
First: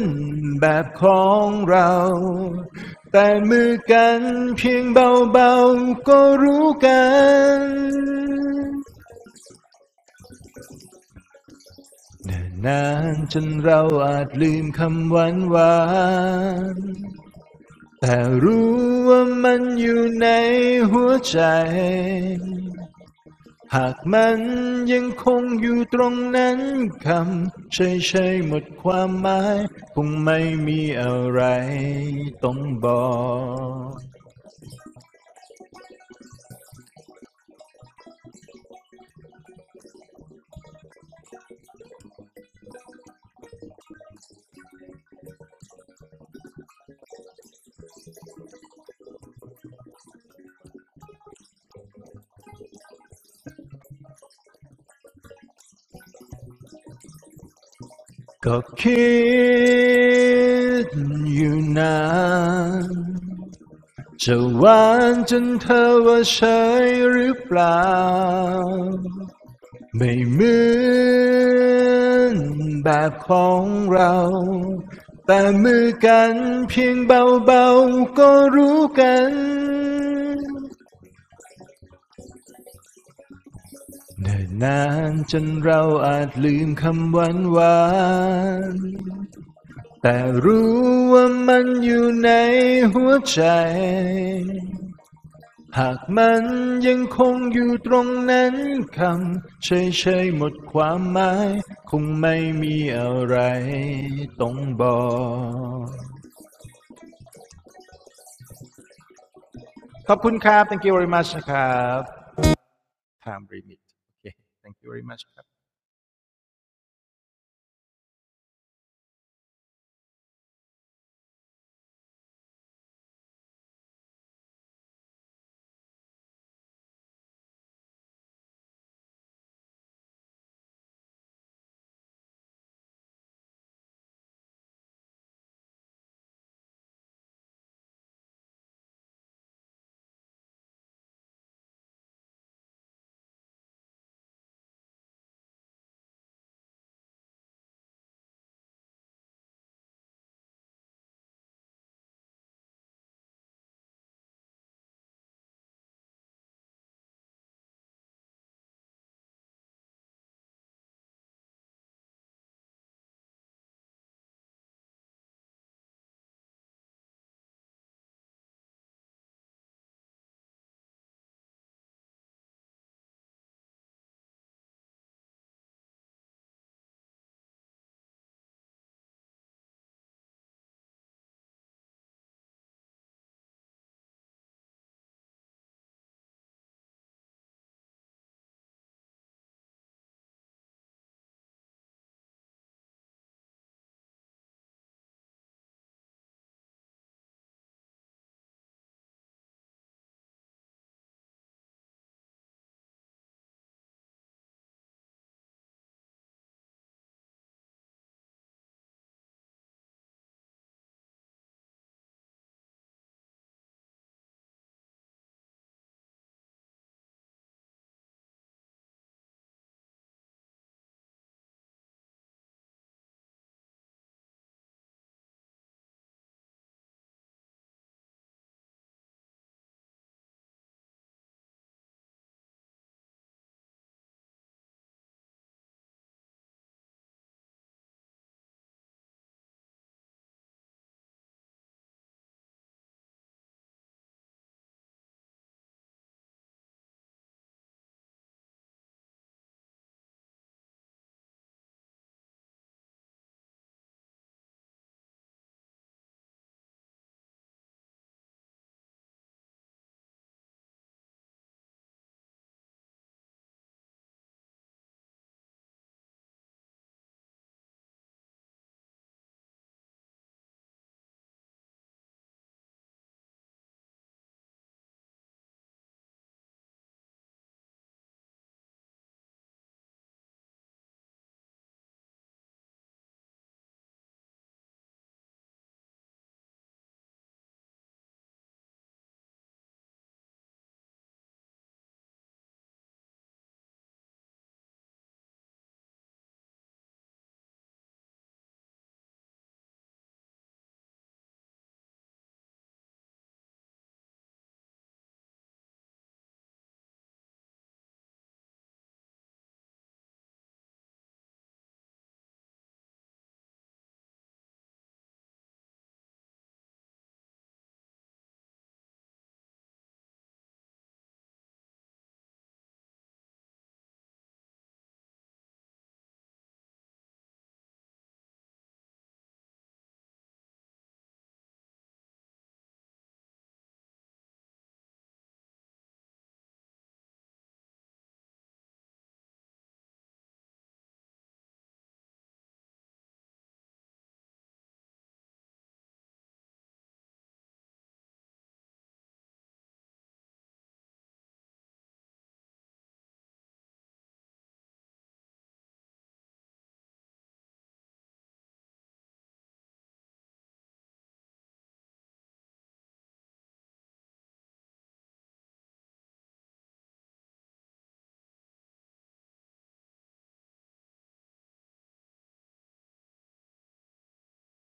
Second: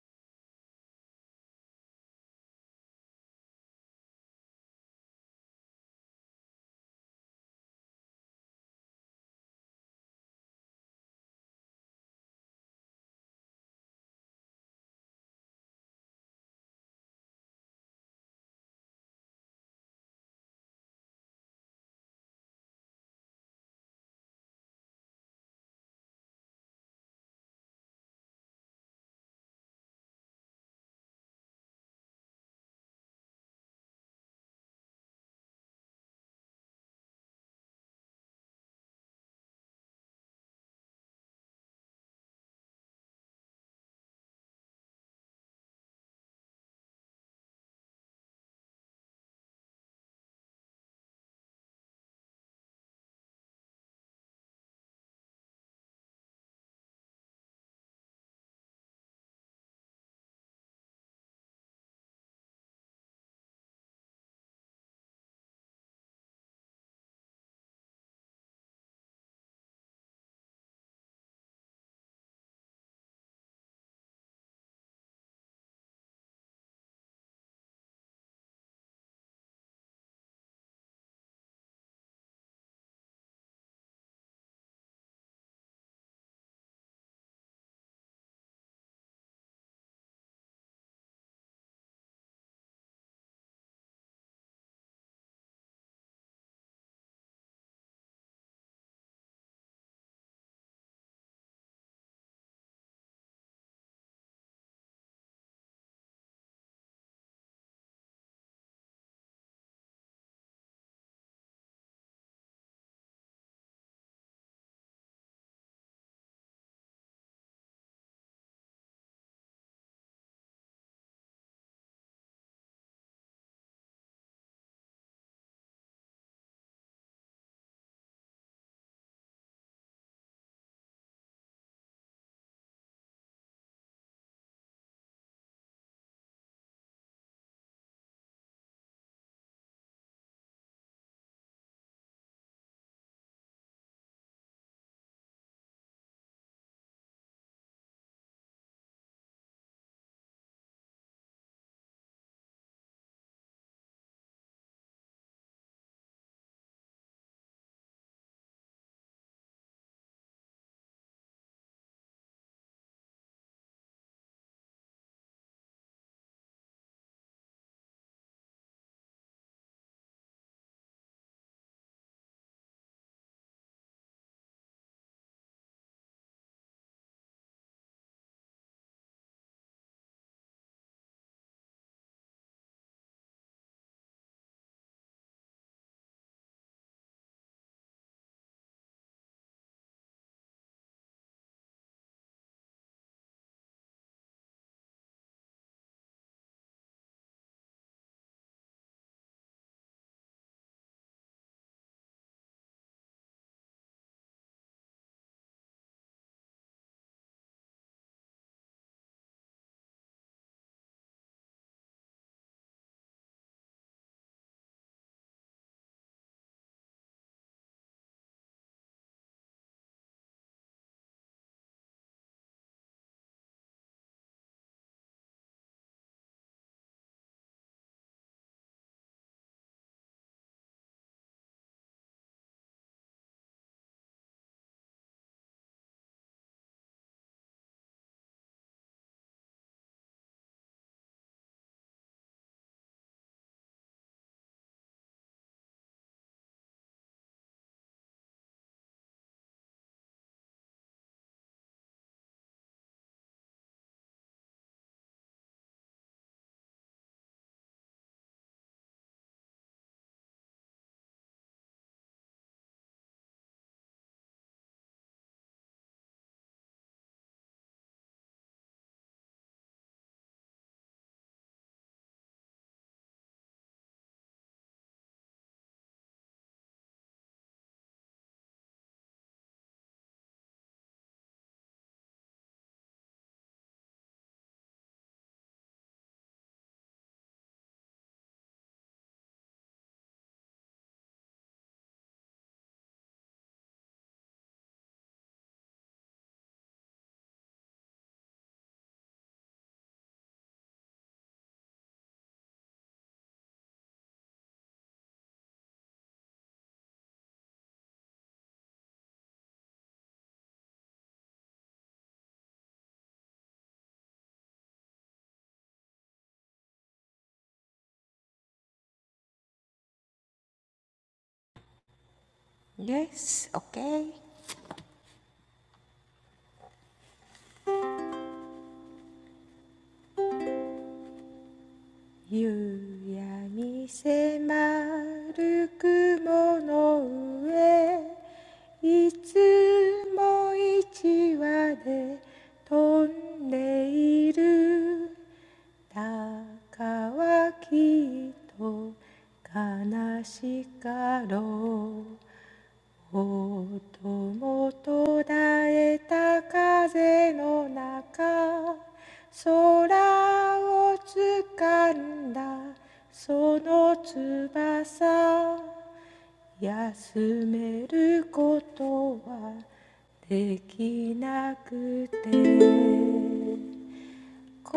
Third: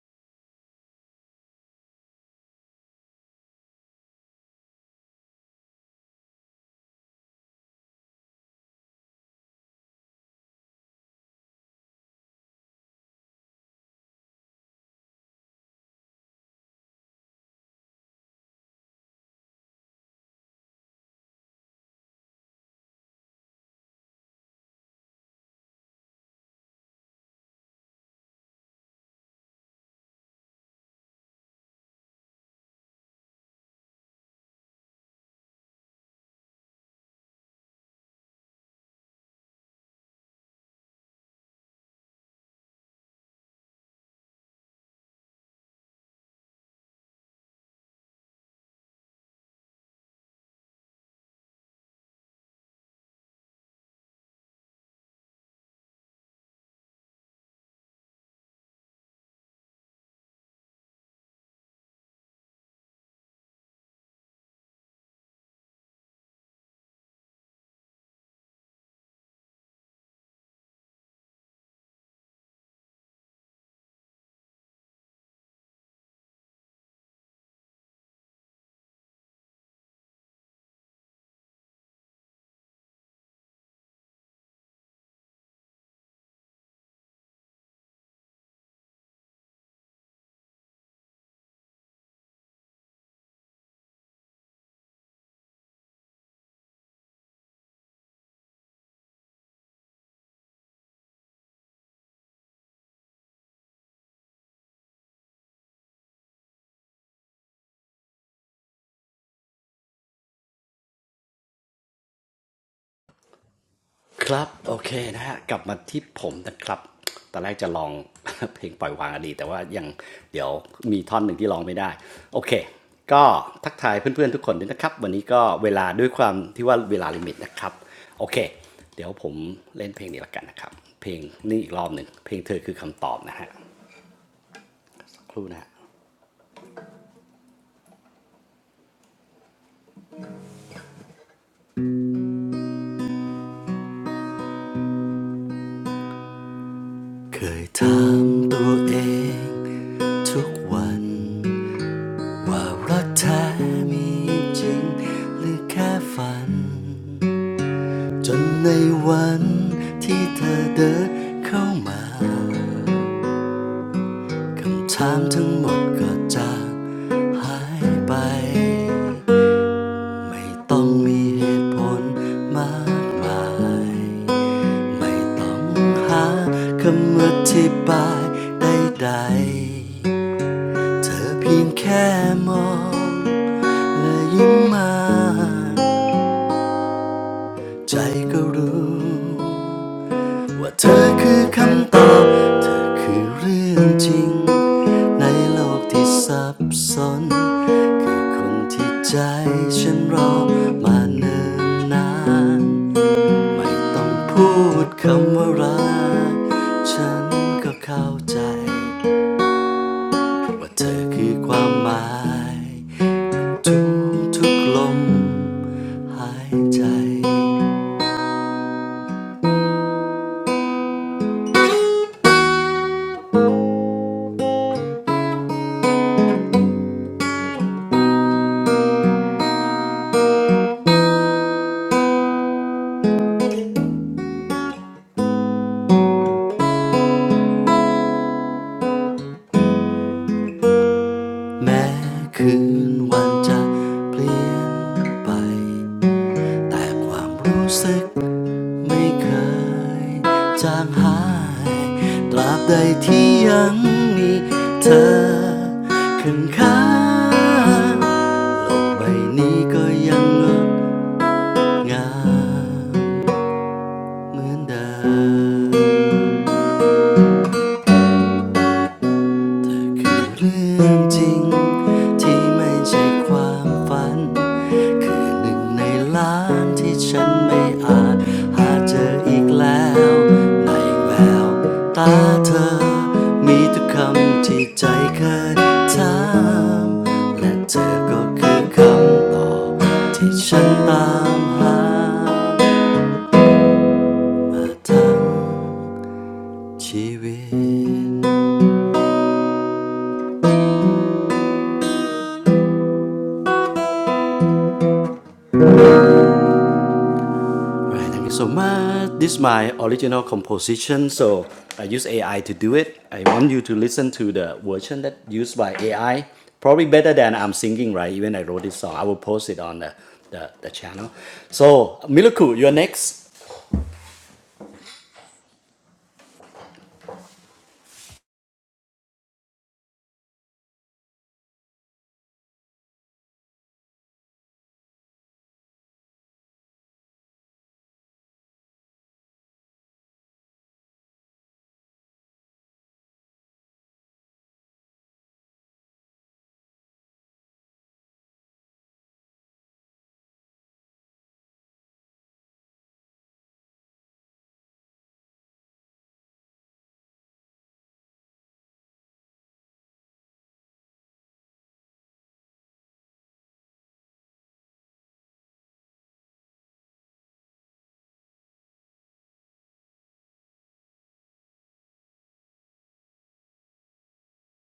Speaker 3: นแบบของเราแต่มือกันเพียงเบาๆก็รู้กันน่นนานจนเราอาจลืมคำหวานหวานแต่รู้ว่ามันอยู่ในหัวใจ หากมันยังคงอยู่ตรงนั้นคำเฉยๆหมดความหมายคงไม่มีอะไรต้องบอกก็คิดอยู่นานจะหวานจนเธอว่าเฉยหรือเปล่า ไม่เหมือนแบบของเรา แต่มือกันเพียงเบาๆก็รู้กันเนิ่นนานจนเราอาจลืมคำหวานหวานๆ แต่รู้ว่ามันอยู่ในหัวใจ หากมันยังคงอยู่ตรงนั้นคำเฉยๆหมดความหมายคงไม่มีอะไรต้องบอกขอบคุณครับ thank you very much นะครับ time limit โอ
Speaker 1: ค
Speaker 3: เค
Speaker 1: รับโอ
Speaker 3: thank you
Speaker 1: เค
Speaker 3: very much
Speaker 1: นะ
Speaker 3: ค
Speaker 1: ฮะ
Speaker 3: รับ
Speaker 1: กลับมาที่ผมนะครับตอนแรกจะลอง *laughs* เพลงปล่อยวางอดีตแต่ว่ายังเดี๋ยวมีท่อนหนึ่งที่ร้องไม่ได้โอเคก็ทักทายเพื่อนๆทุกคนด้วยนะครับวันนี้ก็เวลาด้วยความที่ว่าเวลาลิมิตนะครับโอเคเดี๋ยวผมเล่นเพลงนี้ละกันนะครับเพลงนี้อีกรอบหนึ่งเพลงเธอคือคำตอบนะฮะครู่นะฮะเคยถามตัวเองทุกวันว่ารักแท้มีจริงหรือแค่ฝัน จนในวันที่เธอเดินเข้ามาคำถามทั้งหมดก็จาหายไปไม่ต้องมีเหตุผลมากมายไม่ต้องหาคำอธิบายใดๆเธอเพียงแค่มองและยิ้มมาใจก็รู้ ว่าเธอคือคำตอบเธอคือเรื่องจริงในโลกที่ซับซ้อนคือคนที่ใจฉันรอมาเนิ่นนานไม่ต้องพูดคำว่ารักฉันก็เข้าใจว่าเธอคือความหมายทุกทุกลมหายใจแม้คืนวันจะเปลี่ยนไป แต่ความรู้สึกไม่เคยจางหายตราบใดที่ยังมีเธอขึ้นข้างโลกใบนี้ก็ยังงดงามเหมือนเดิม คือเรื่องจริงที่ไม่ใช่ความฝันคือหนึ่งในล้านที่ฉันไม่อาจหาเจออีกแล้วในแววตาเธอมีทุกคำที่ใจเคยถามและเธอก็คือคำตอบที่ฉันตามหามาทั้งชีวิต Right, thank you so much. This is my original composition. I use เอไอ to do it I want you to listen
Speaker 2: Yes, okay 夕闇迫る雲の上いつも一羽で飛んでいる鷹はきっと悲しかろうもともと絶えた風の中空を掴んだその翼休めることはできなくて心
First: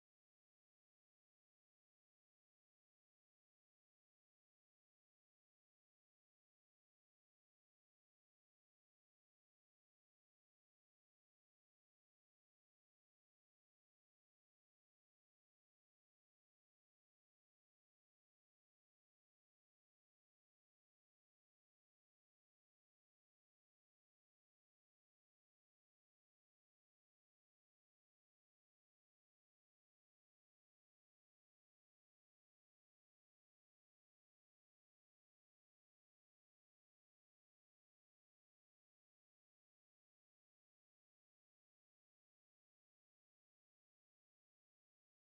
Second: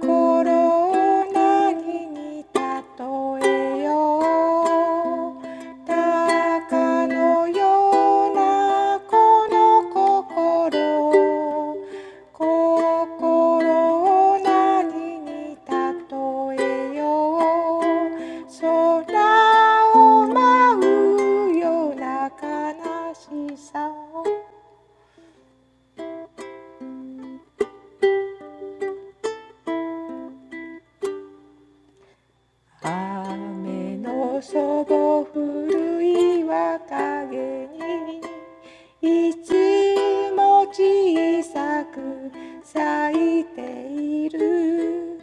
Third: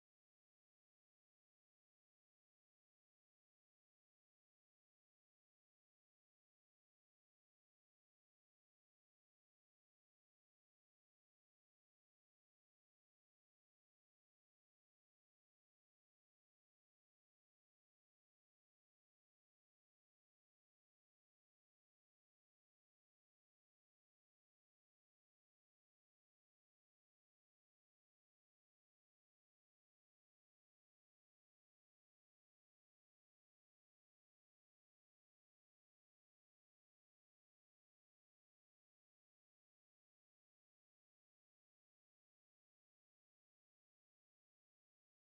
Speaker 2: を何に例えよう鷹のようなこの心心を何に例えよう空を舞うような悲しさを雨のそぼ降る岩陰にいつも小さく咲いている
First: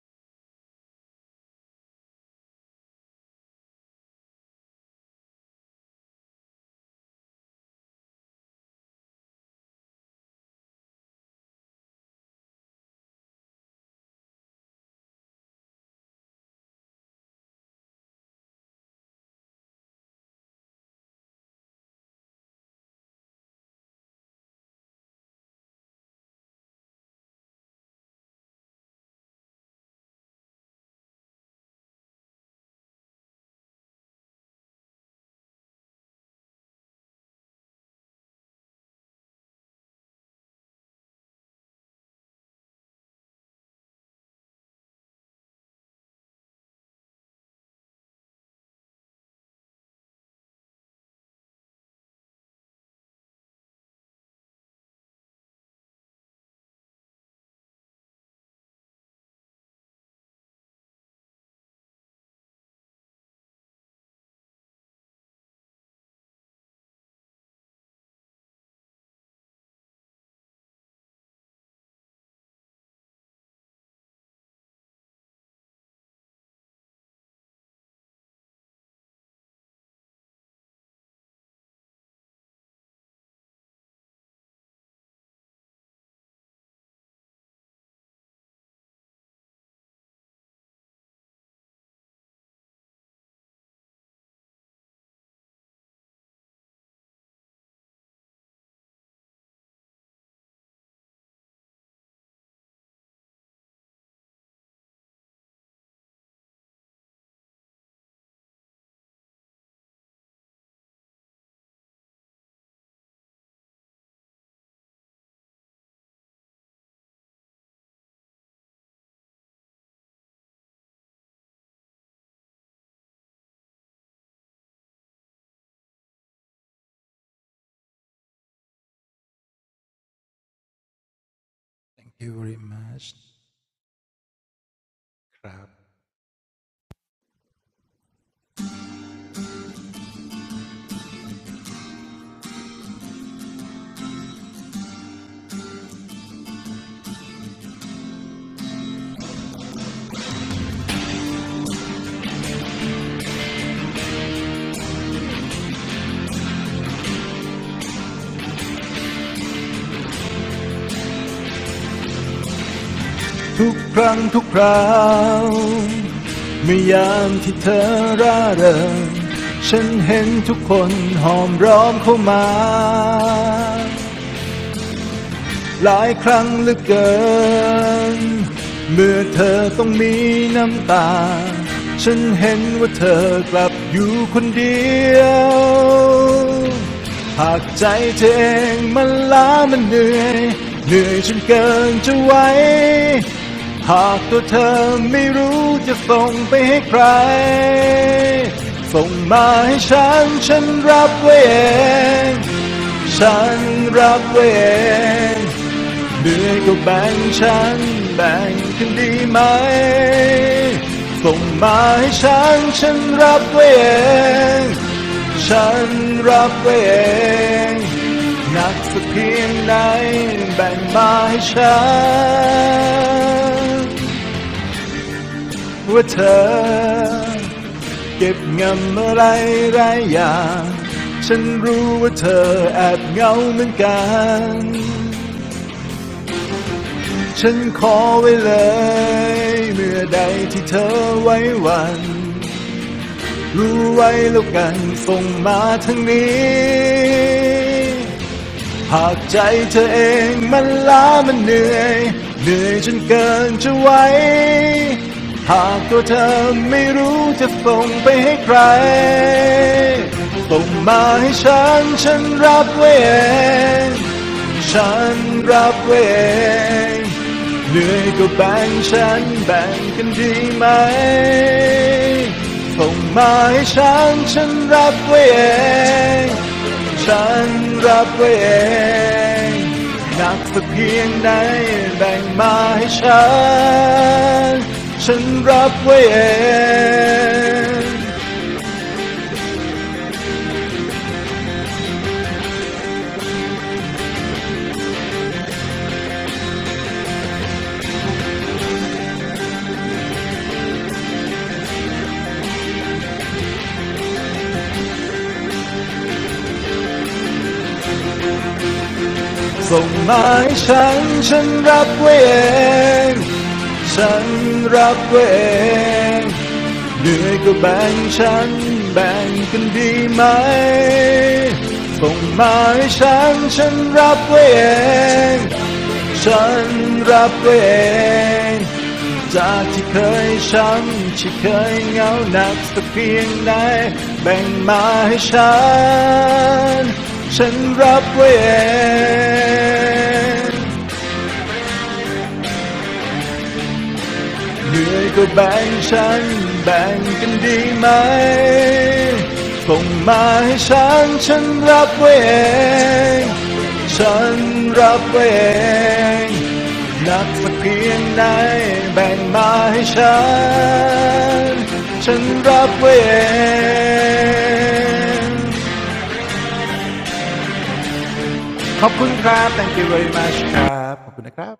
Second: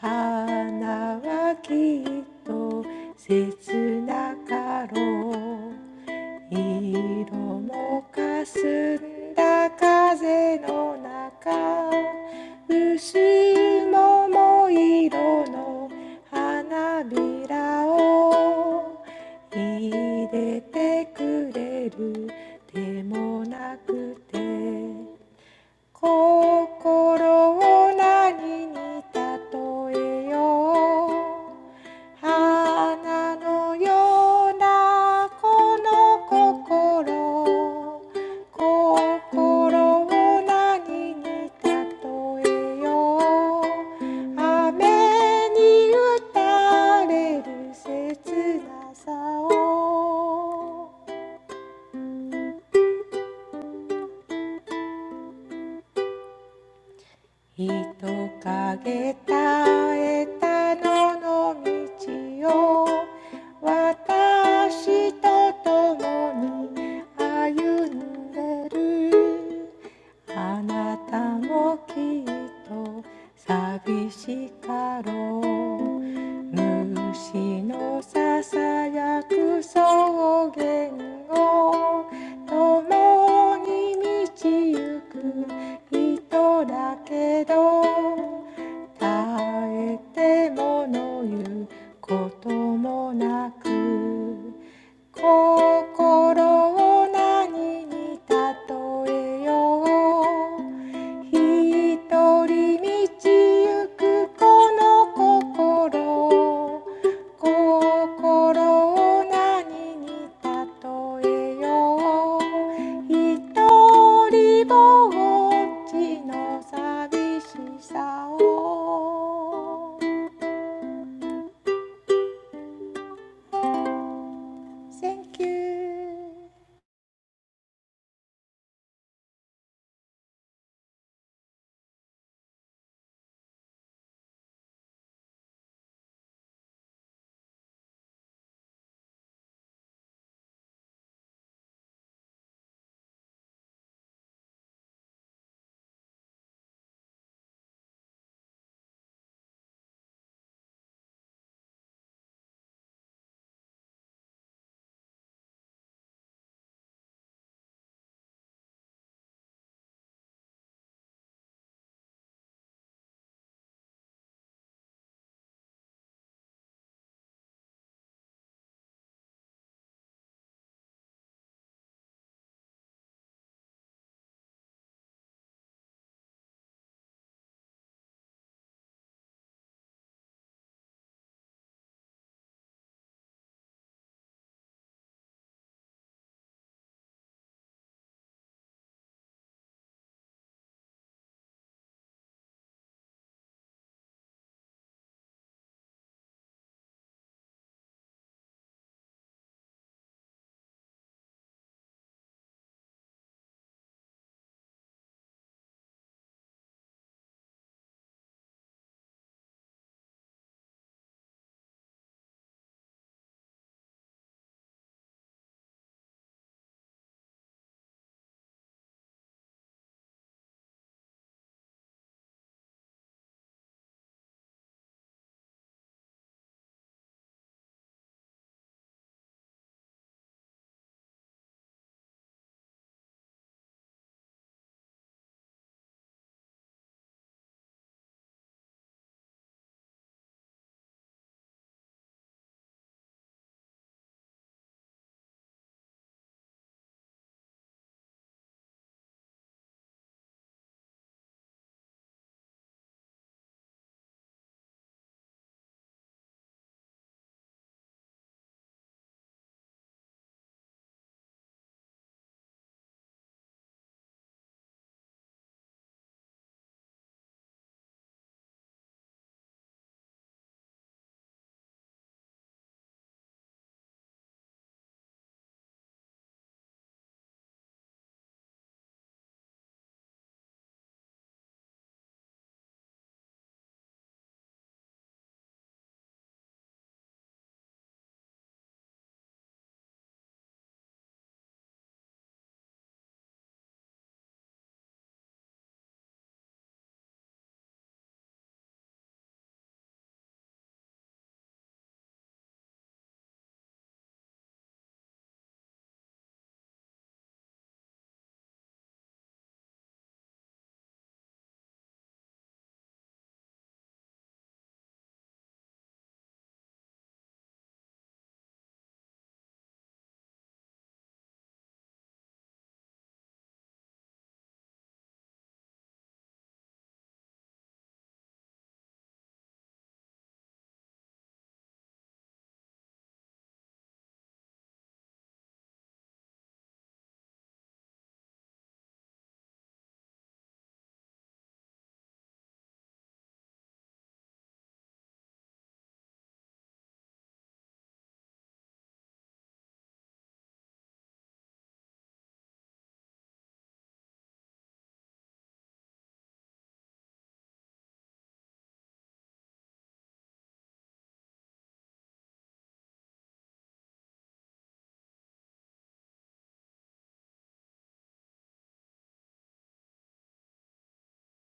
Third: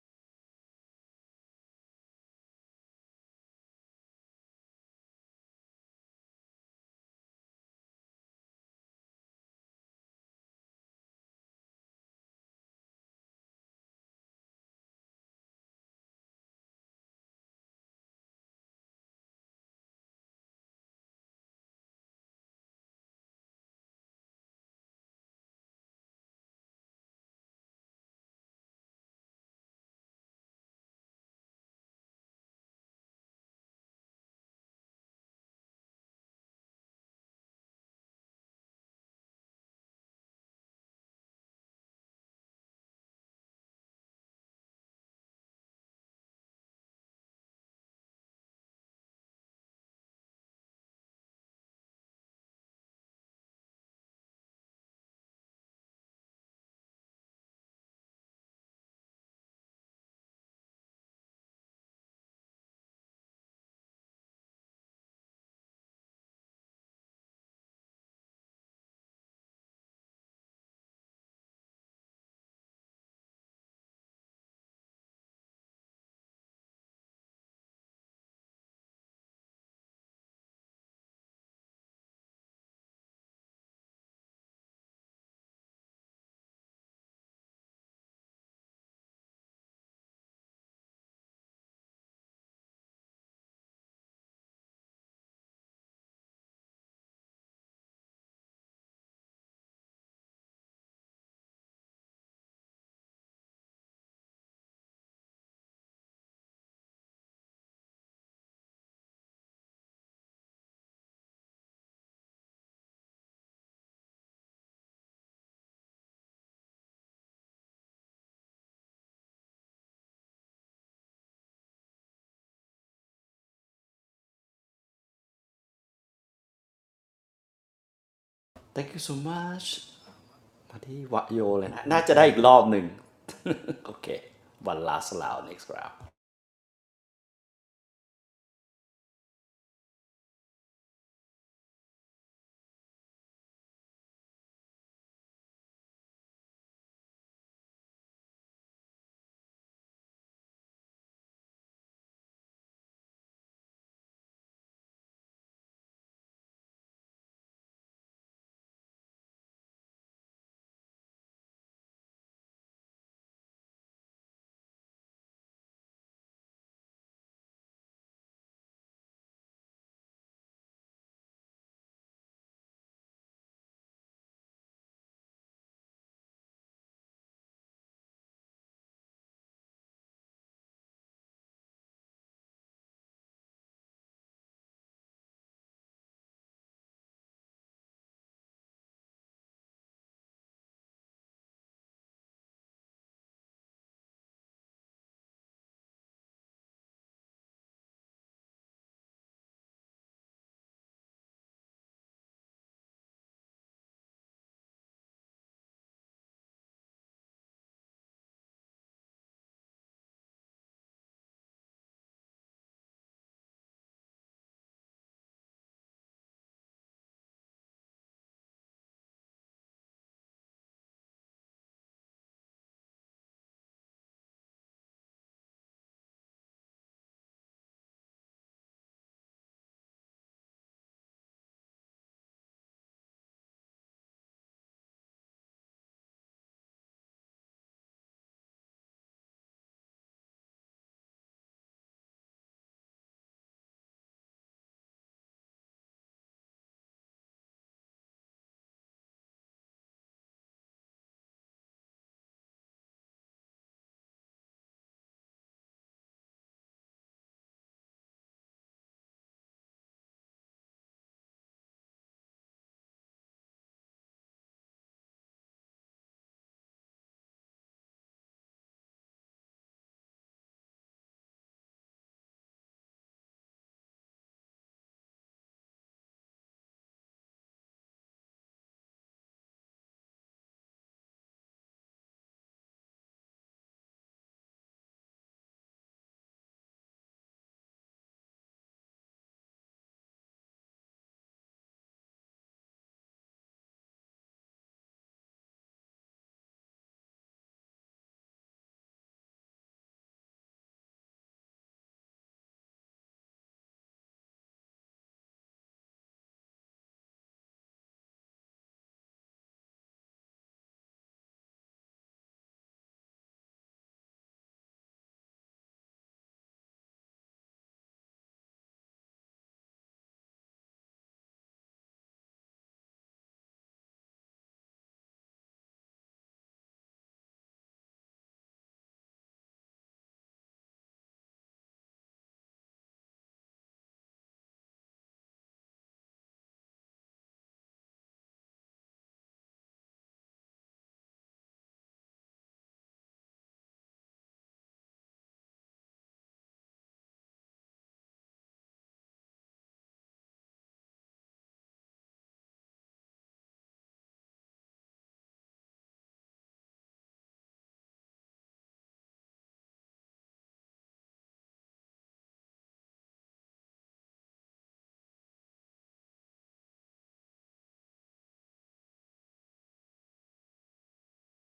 Speaker 2: 花はきっと切なかろう色もかすんだ風の中薄桃色の花びらを入れてくれるでもなくて心を何に例えよう花のようなこの心心を何に例えよう雨に打たれる切なさを人影絶えたのの道を私と共に歩んでるあなたもきっと寂しかろう虫のささやく草原を共に道行く人だけど耐えてもの言うこともなく心を何に例えよう一人道行くこの心心を何に例えよう一人ぼっちの寂しさを Thank you
Speaker 3: thank you very much ทุกครั้งทุกคราวเมื่อยามที่เธอร่าเริงฉันเห็นทุกคนหอมร้อมเข้ามา หลายครั้งเหลือเกิน เมื่อเธอต้องมีน้ำตา ฉันเห็นว่าเธอกลับอยู่คนเดียว หากใจเธอเองมันล้ามันเหนื่อย เหนื่อยจนเกินจะไหวหากตัวเธอไม่รู้จะส่งไปให้ใคร ส่งมาให้ฉันฉันรับไว้เอง ฉันรับไว้เองเหนื่อยก็แบ่งฉันแบ่งกันดีไหมส่งมาให้ฉันฉันรับไว้เอง ฉันรับไว้เองหนักสักเพียงไหนแบ่งมาให้ฉันว่าเธอ เก็บงำอะไรหลายอย่างฉันรู้ว่าเธอแอบเหงาเหมือนกันฉันขอไว้เลยเมื่อใดที่เธอไว้วันรู้ไว้แล้วกันส่งมาทางนี้ หากใจเธอเองมันล้ามันเหนื่อยเหนื่อยจนเกินจะไหวหากตัวเธอไม่รู้จะส่งไปให้ใครส่งมาให้ฉันฉันรับไว้เอง ฉันรับไว้เอง เหนื่อยก็แบ่งฉันแบ่งกันดีไหมส่งมาให้ฉันฉันรับไว้เอง ฉันรับไว้เองหนักสักเพียงไหนแบ่งมาให้ฉันฉันรับไว้เอง ส่งมาให้ฉันฉันรับไว้เอง ฉันรับไว้เองเหนื่อยก็แบ่งฉันแบ่งกันดีไหม ส่งมาให้ฉันฉันรับไว้เอง ฉันรับตัวเอง จากที่เคยช้ำที่เคยเหงาหนักสักเพียงไหนแบ่งมาให้ฉันฉันรับตัวเอง เหนื่อยก็แบ่งฉันแบ่งกันดีไหมส่งมาให้ฉันฉันรับไว้เอง ฉันรับไว้เองหนักสักเพียงไหนแบ่งมาให้ฉันฉันรับไว้เอง ขอบคุณครับ thank you very much ครับขอบคุณนะครับ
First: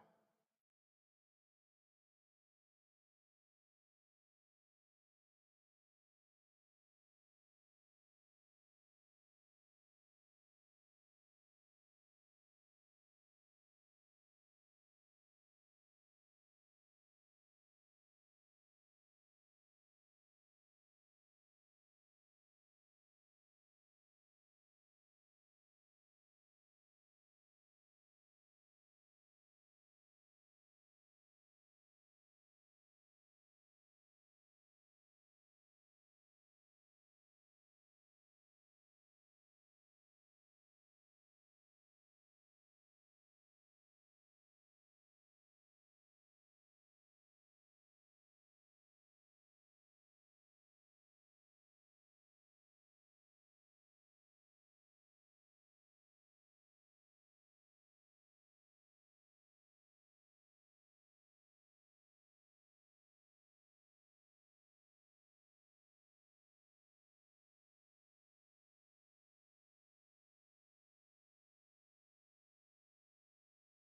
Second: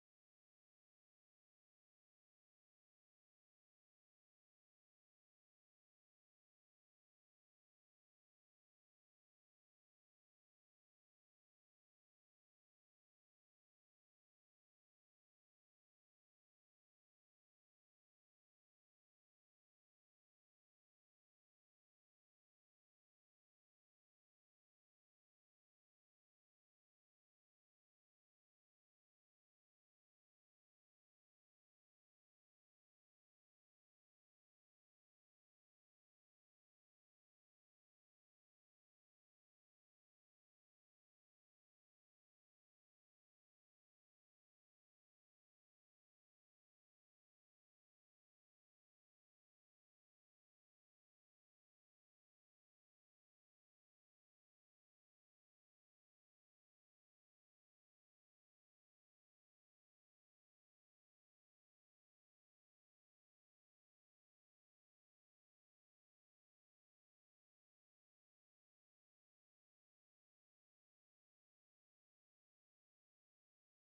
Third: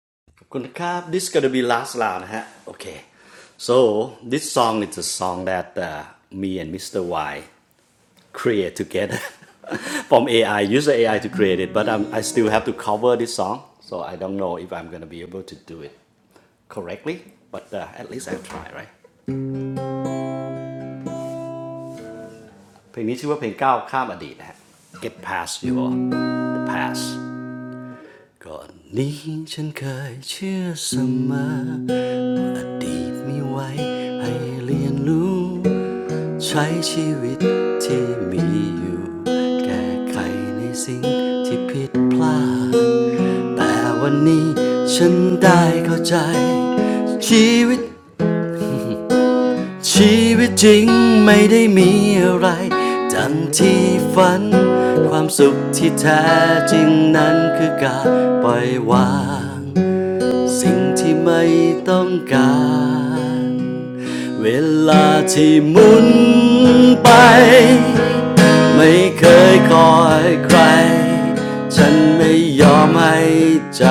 Speaker 1: ก่อนนี้ฉันเคยเชื่อเสมออดีตมีไว้ให้เรียนรู้ใช้ชีวิตที่มีอยู่แก้ไขในสิ่งที่ผิดพลาดแต่วันนี้ฉันได้เข้าใจชีวิต ชีวิตจริงไม่ได้มีอะไรดังที่ฝันความสุขที่แท้จริงนั้นคือการปล่อยวางสิ่งที่ไม่ต้องการเวลาที่หมุนไปไม่เคยคอยใครฉันไม่ยอมให้ใจ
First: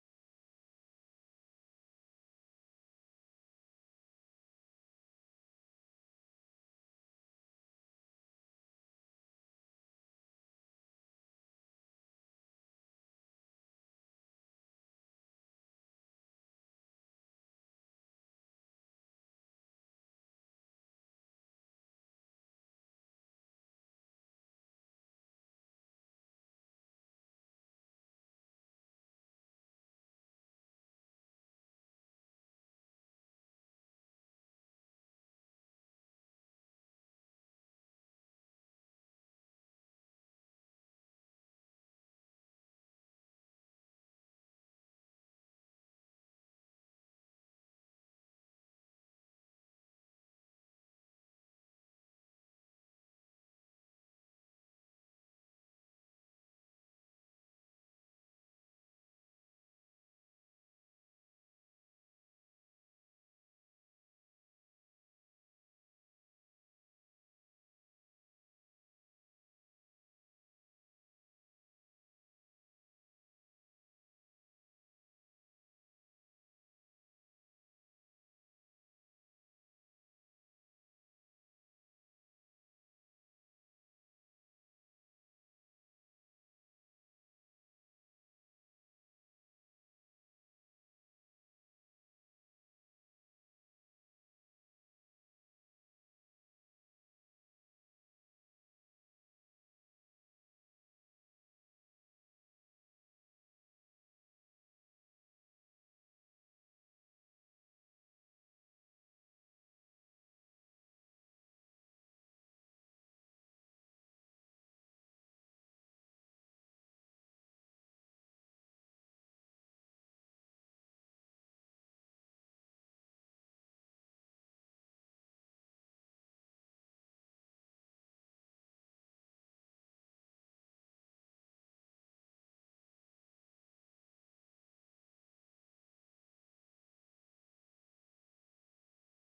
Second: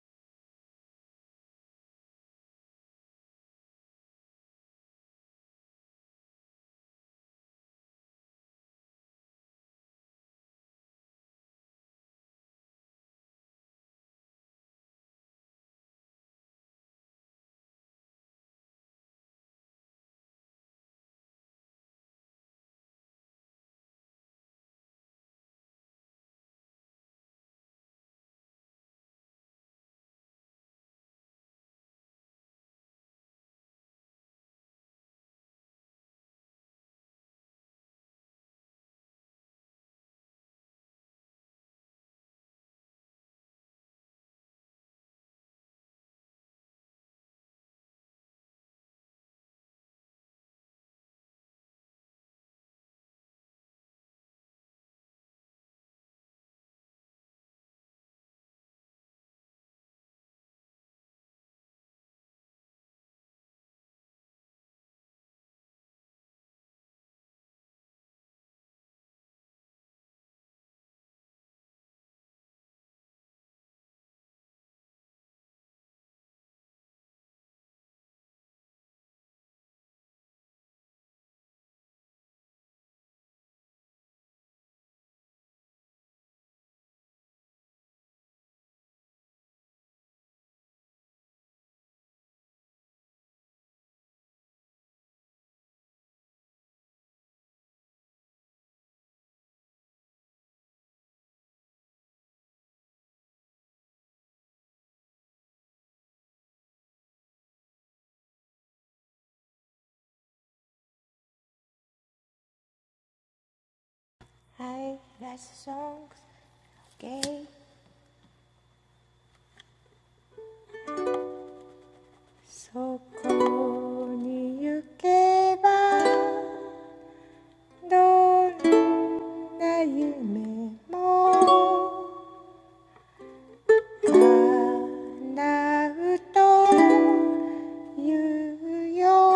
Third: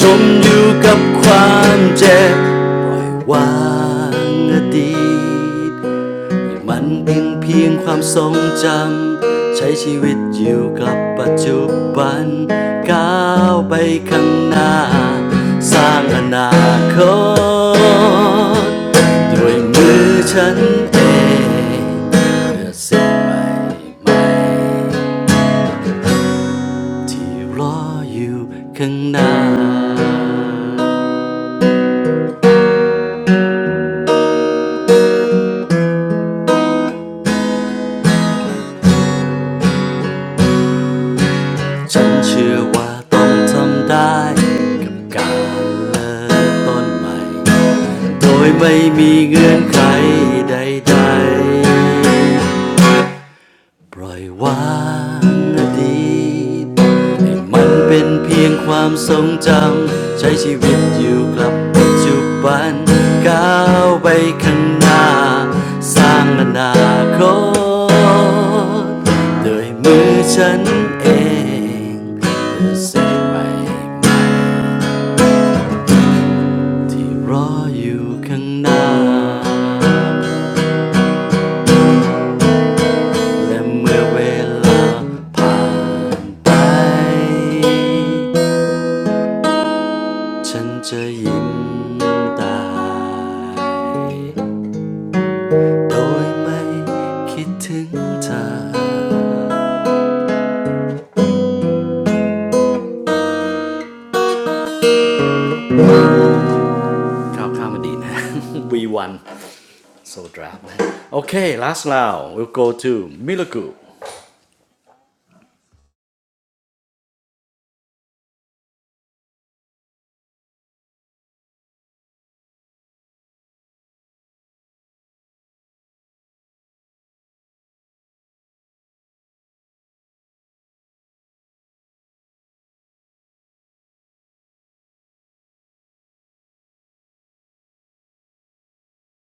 Speaker 1: จมอยู่กับความเจ็บปล่อยวางอดีตให้มันเป็นเพียงความทรงจำใช้ชีวิตอยู่กับปัจจุบันก้าวไปข้างหน้าสร้างอนาคตด้วยมือฉันเองเพื่อสิ่งใหม่ๆที่รออยู่ข้างหน้า ฉันเชื่อว่าต้องทำได้กับการเริ่มต้นใหม่โดยไม่มีเงื่อนไขใดๆ ปล่อยวางอดีตให้มันเป็นเพียงความทรงจำใช้ชีวิตอยู่กับปัจจุบันก้าวไปข้างหน้าสร้างอนาคตโดยมือฉันเองเพื่อเส่นใหม่ๆที่รออยู่ข้างหน้าและเมื่อเวลาผ่านไป ฉันจะยิ้มตายโดยไม่คิดถึงเธอ
Speaker 2: I like songs gay そこに行けばどんな夢も叶うと言うよ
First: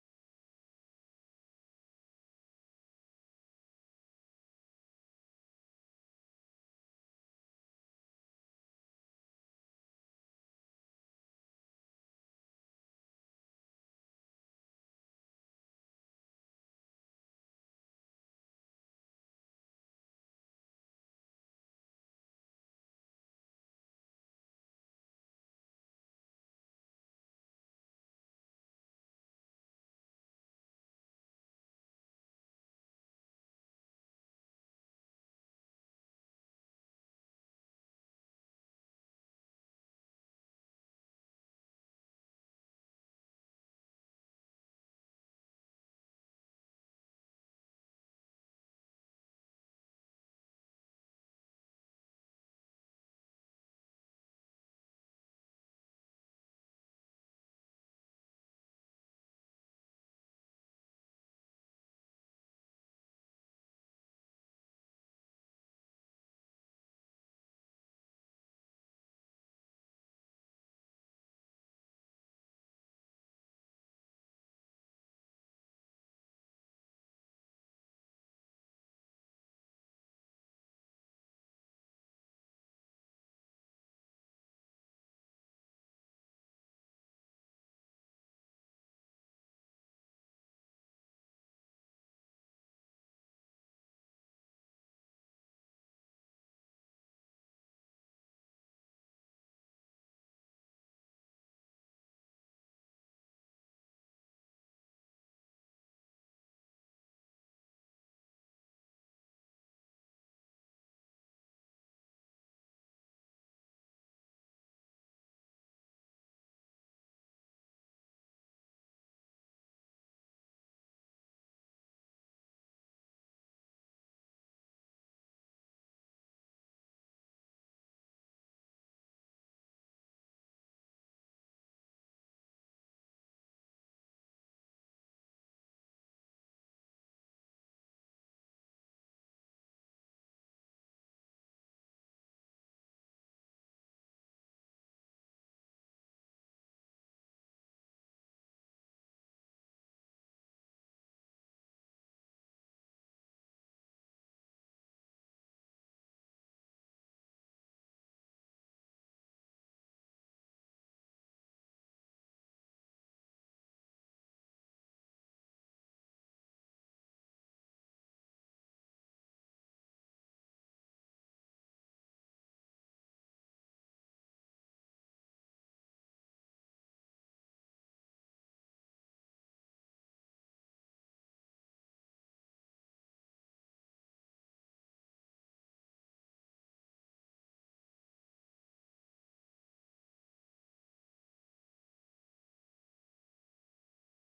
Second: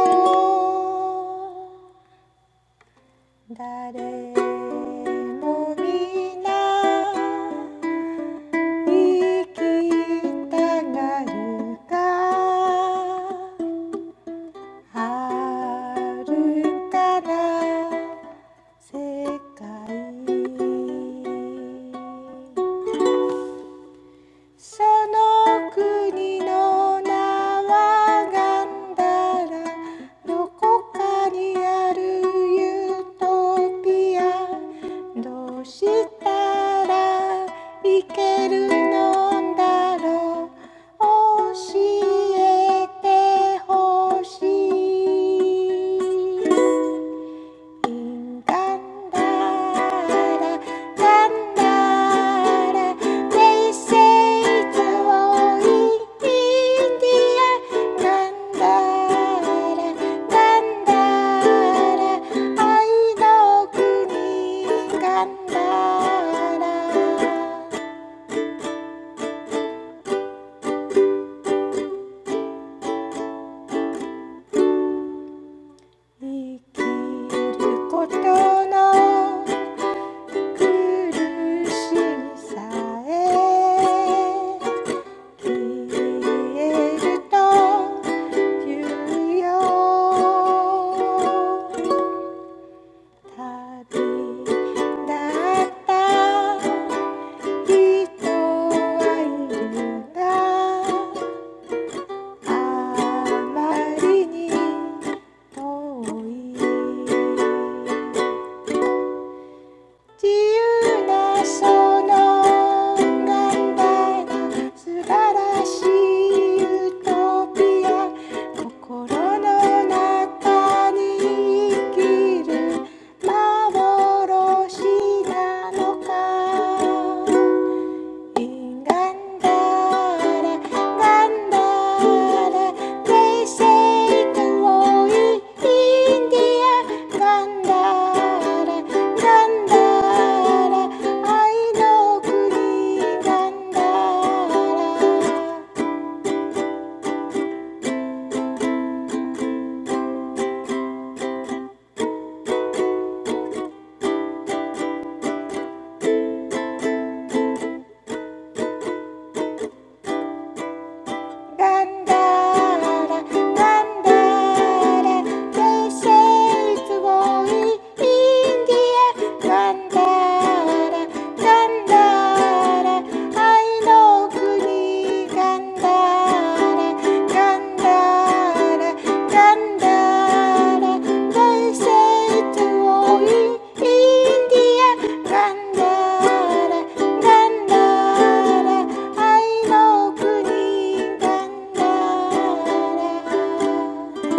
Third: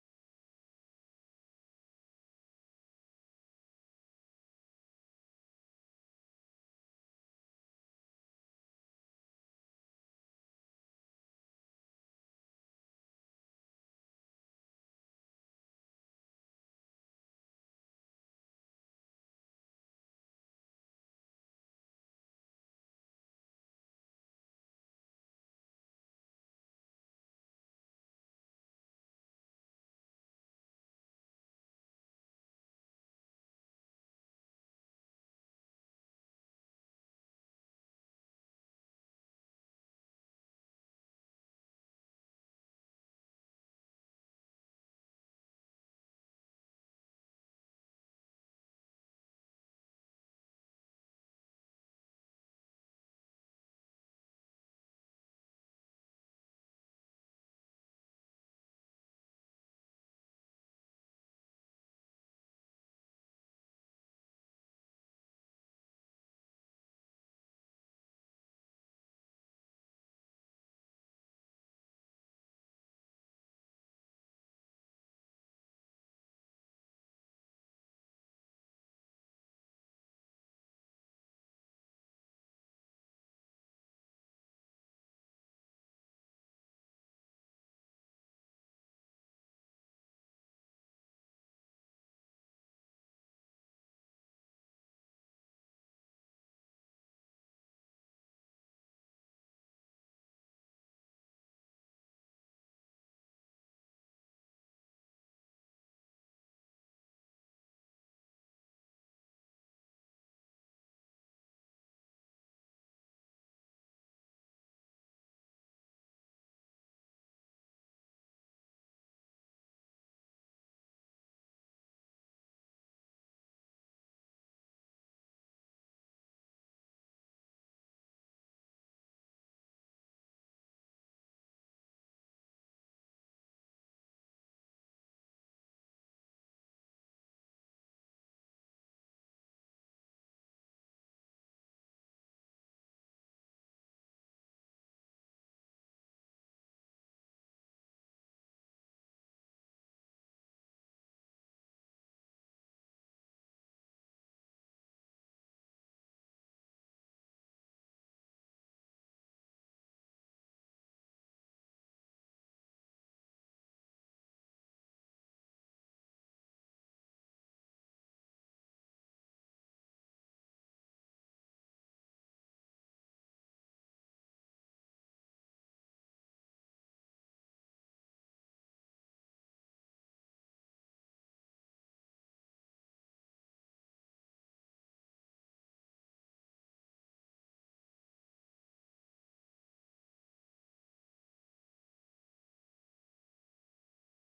Speaker 2: 誰もみんな生きたがるが遥るから世界その国の名はガンダラどこかにあるユートピアどうしたらいけるのだろう教えてほしい in ガンダラガンダラ they say to all in India ガンダラガンダラ愛の国ガンダラ生きることの苦しみさえ消えると言うよ旅だった人はいるだあまりに遠い自由なその考えが素晴らしいユートピア心の中に生きる幻なのかガンダラガンダラ平成と多いインディアガンダラガンダラ愛の国ガンダラガンダラガンダラ They say it's w a ンダ n d i a 愛の国なんだらなんガンダラ、ガンダラ、大西津をインディアンガンダラ、ガンダラ、愛の奥にガンダラ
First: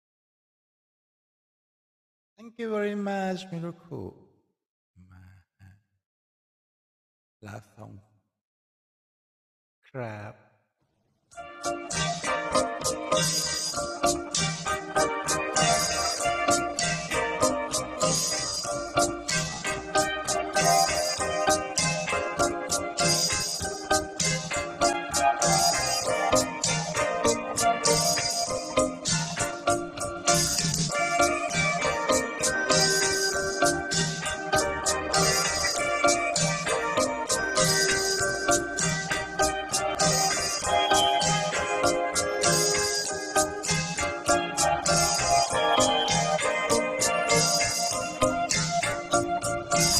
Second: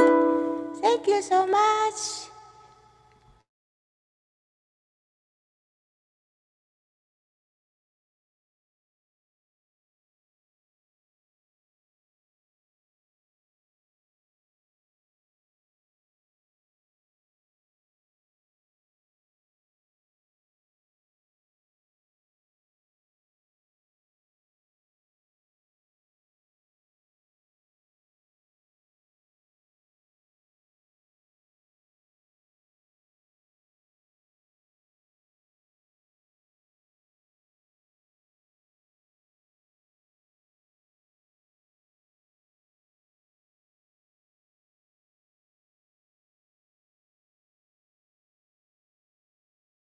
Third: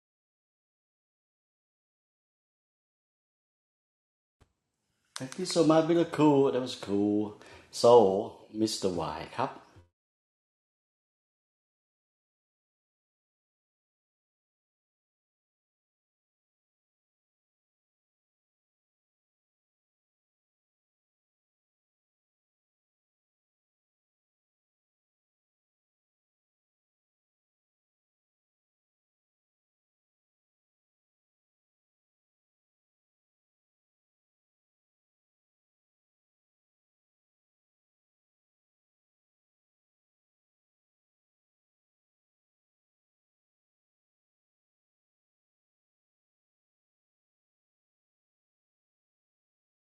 Speaker 2: Thank you so much
Speaker 3: thank you very much มิรุคุ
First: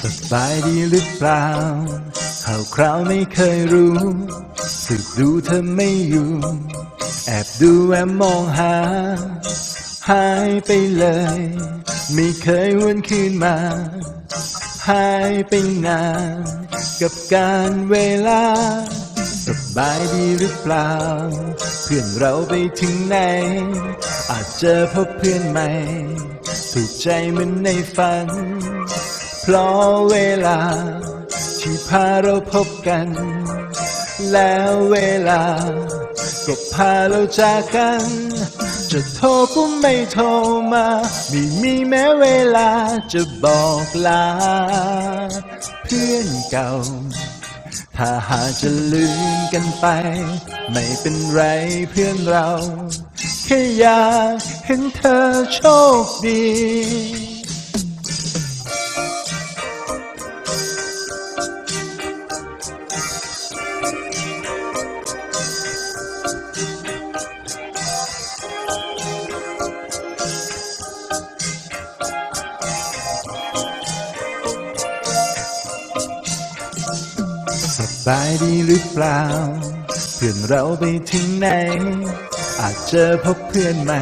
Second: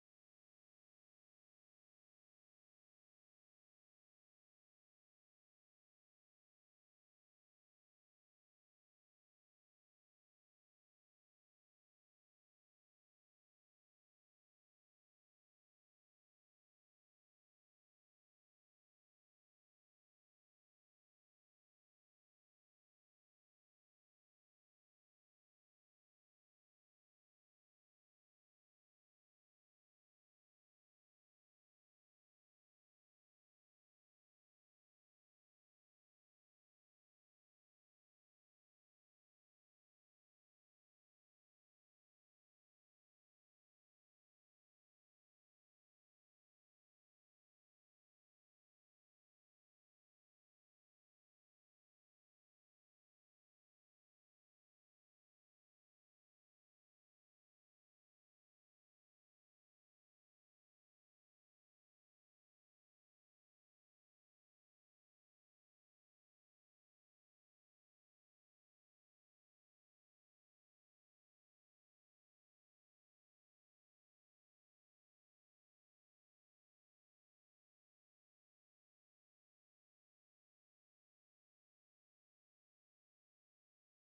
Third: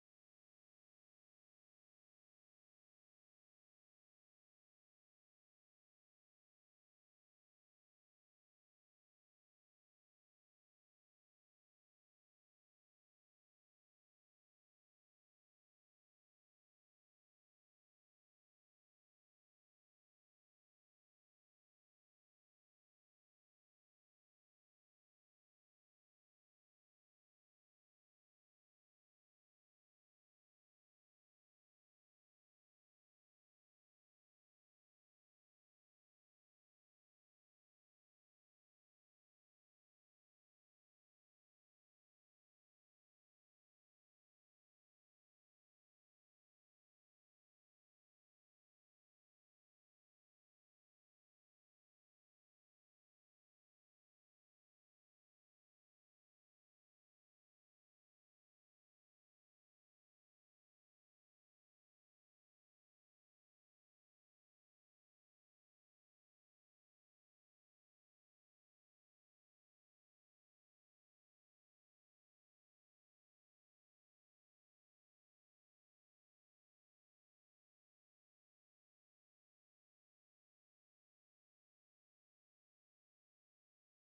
Speaker 3: สบายดีหรือเปล่าข่าวคราวไม่เคยรู้สึกดูเธอไม่อยู่แอบดูแอบมองหาหายไปเลยไม่เคยวนคืนมาหายไปนานกับการเวลาสบายดีหรือเปล่าเพื่อนเราไปถึงไหนอาจเจอพบเพื่อนใหม่ถูกใจเหมือนในฝัน เพราะเวลาที่พาเราพบกันแล้วเวลาก็พาเราจากกันจะโทรก็ไม่โทรมาไม่มีแม้เวลาจะบอกลาเพื่อนเก่าถ้าหากจะลืมกันไปไม่เป็นไรเพื่อนเราแค่อยากเห็นเธอโชคดี สบายดีหรือเปล่า เพื่อนเราไปถึงไหน อาจเจอพบเพื่อนใหม่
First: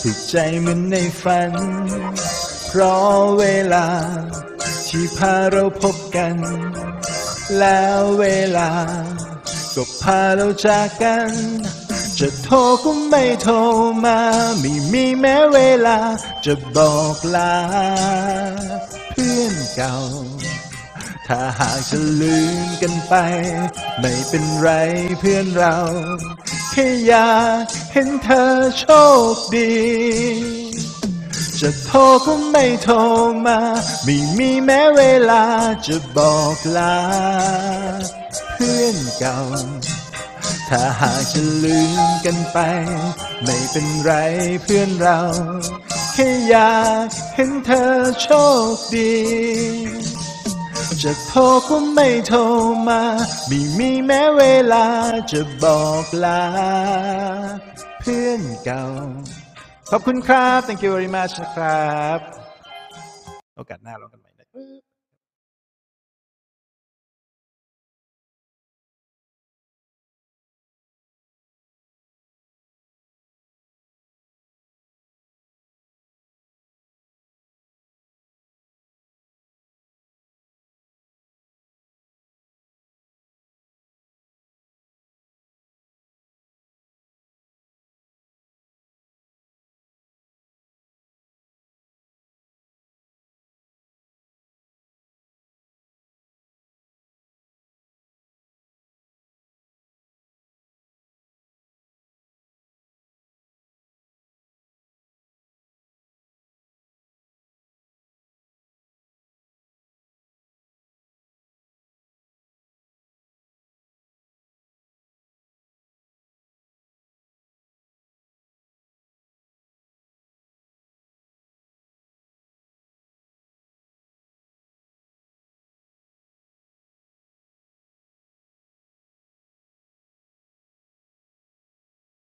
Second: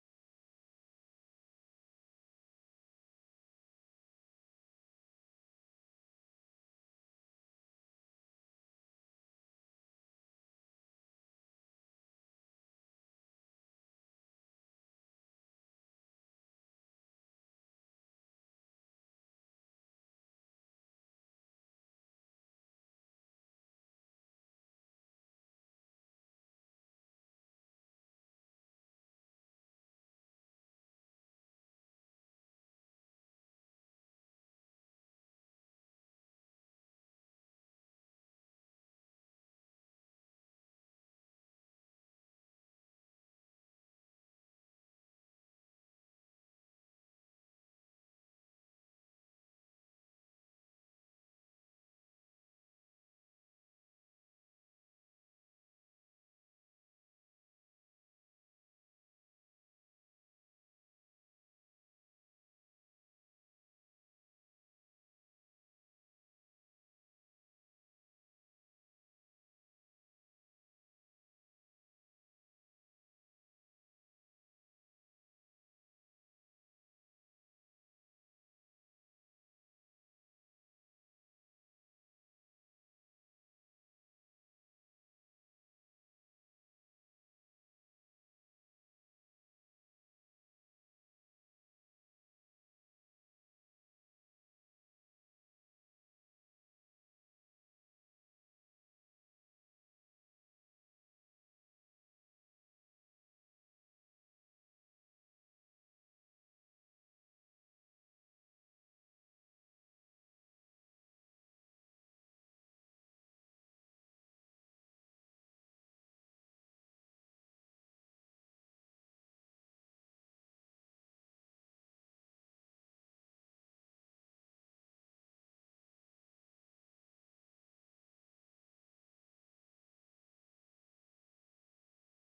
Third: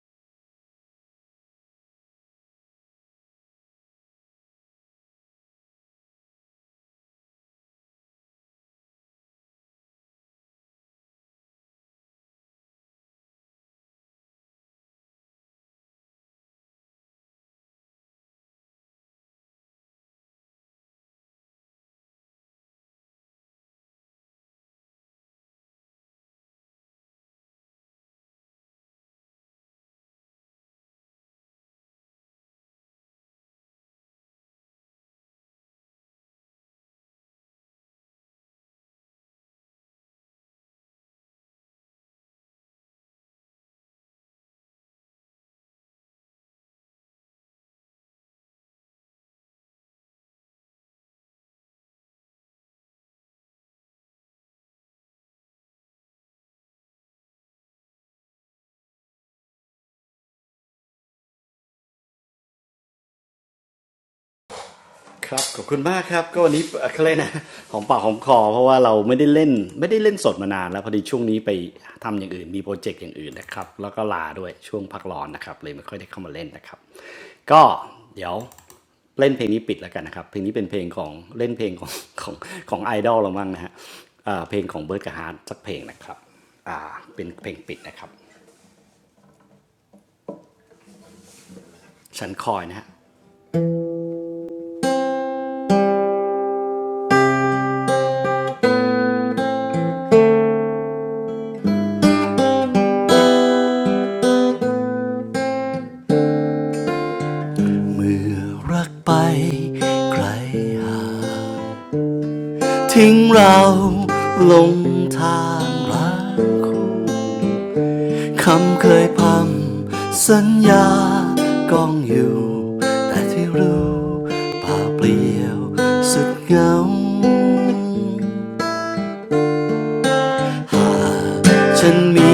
Speaker 3: ถูกใจเหมือนในฝัน เพราะเวลาที่พาเราพบกัน แล้วเวลาก็พาเราจากกัน จะโทรก็ไม่โทรมาไม่มีแม้เวลาจะบอกลาเพื่อนเก่า ถ้าหากจะลืมกันไปไม่เป็นไรเพื่อนเราแค่อยากเห็นเธอโชคดีจะโทรก็ไม่โทรมาไม่มีแม้เวลาจะบอกลาเพื่อนเก่าถ้าหากจะลืมกันไปไม่เป็นไรเพื่อนเราแค่อยากเห็นเธอโชคดี จะโทรก็ไม่โทรมาไม่มีแม้เวลาจะบอกลาเพื่อนเก่าขอบคุณครับ thank you very much นะครับโอกาสหน้าเรากันใหม่นะครับ
Speaker 1: เมื่อรักไปใครหางทิ้งเราลงทางรักคู่คำเคยพร่ำสัญญากองอยู่แต่ที่รู้ป่าเปลี่ยวสุดเหงา ฉันมี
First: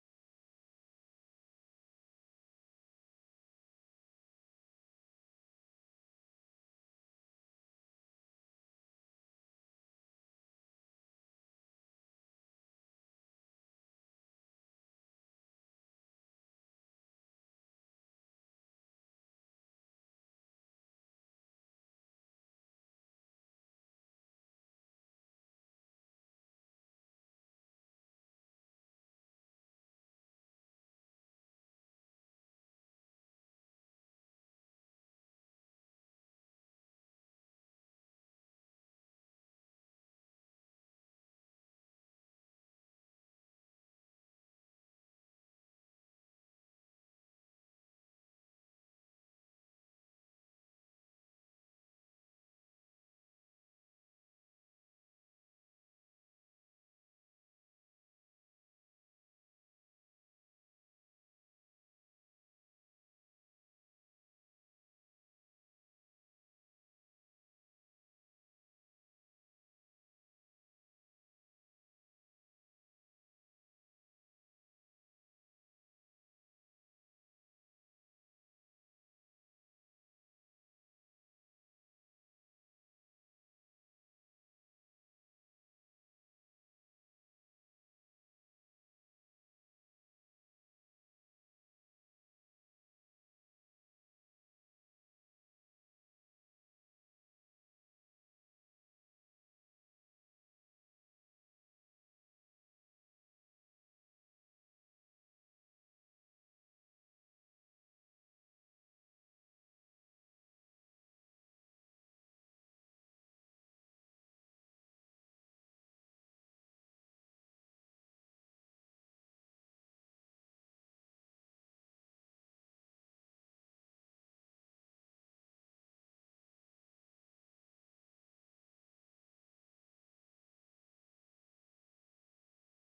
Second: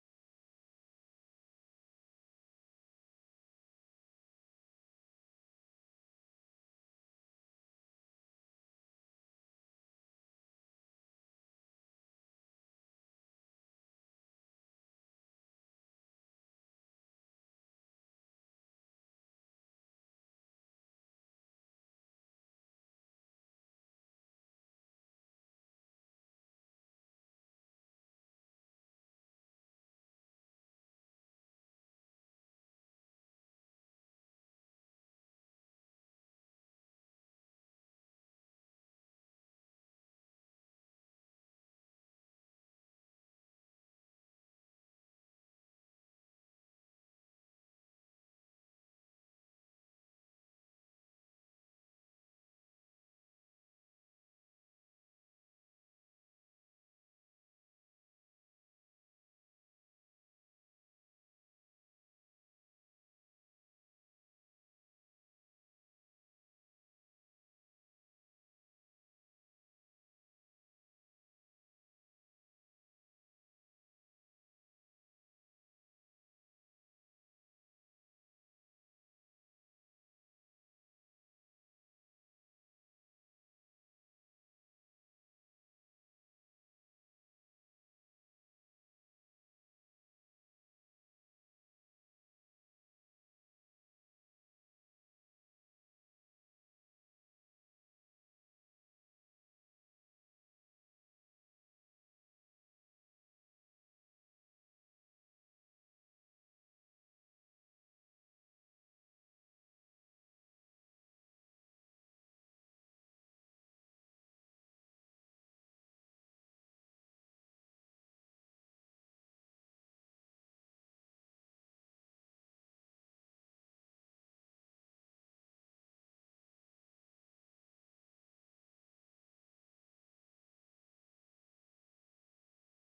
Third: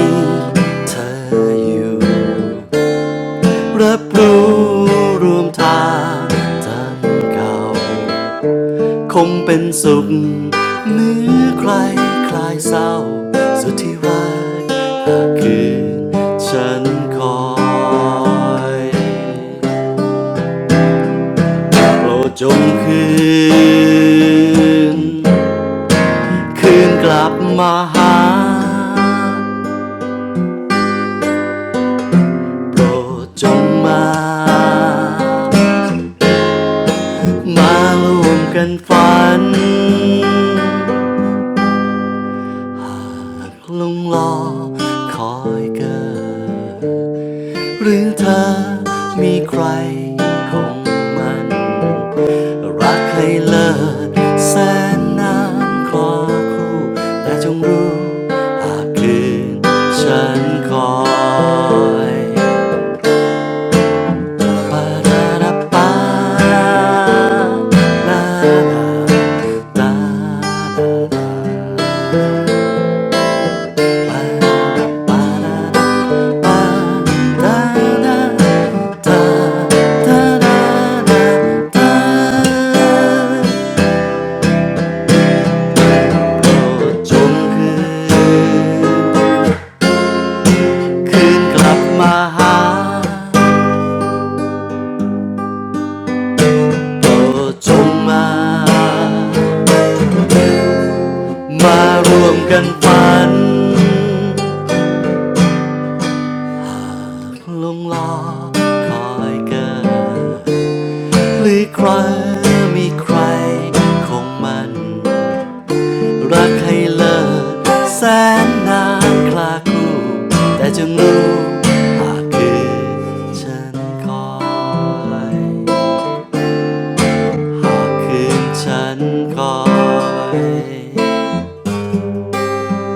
Speaker 1: เธออยู่รับรู้รวมทางทำงเก่าคงเป็นสุขเมื่อใครคลายเศร้าสุดที่รักหากคืนฉันคอยโปรดจงคืนคืนกลับมาหา โปรดจงมา มาร่วมกันฝันลงรอคอยเกิด หรือเธอมีใครคงมัน รักให้เลิศแสนนานคลอคู่แต่จงรู้หากคืนฉันคอย ปาราปาาปาปาาาาโดจงคืนคืนกลับมาหาโดจงมามาร่วมกันฝัน ลงรอคอยเกินหรือใครมีใครคงมันรักให้เลิศแสนนานคลาคู่แต่จงรู้หากคืนฉันคอยหากคืนฉันคอย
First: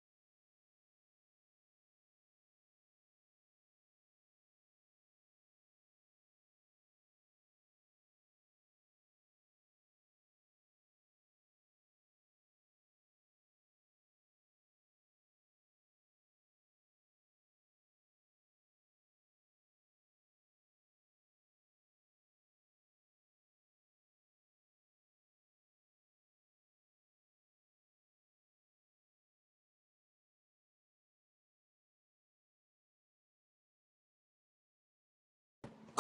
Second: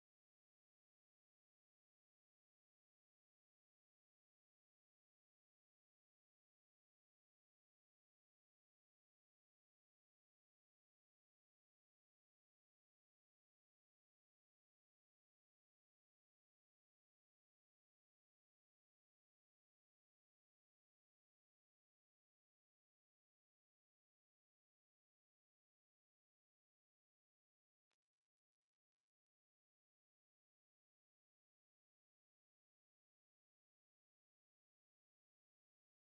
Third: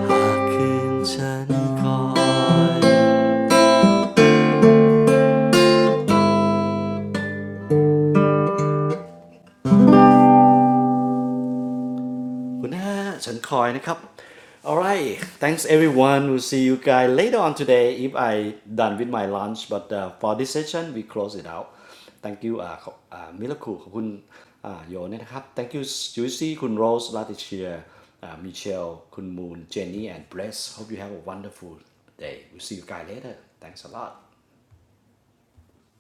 Speaker 1: หากคืนฉันคอย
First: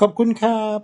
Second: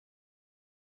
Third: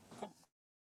Speaker 3: ขอบคุณครับ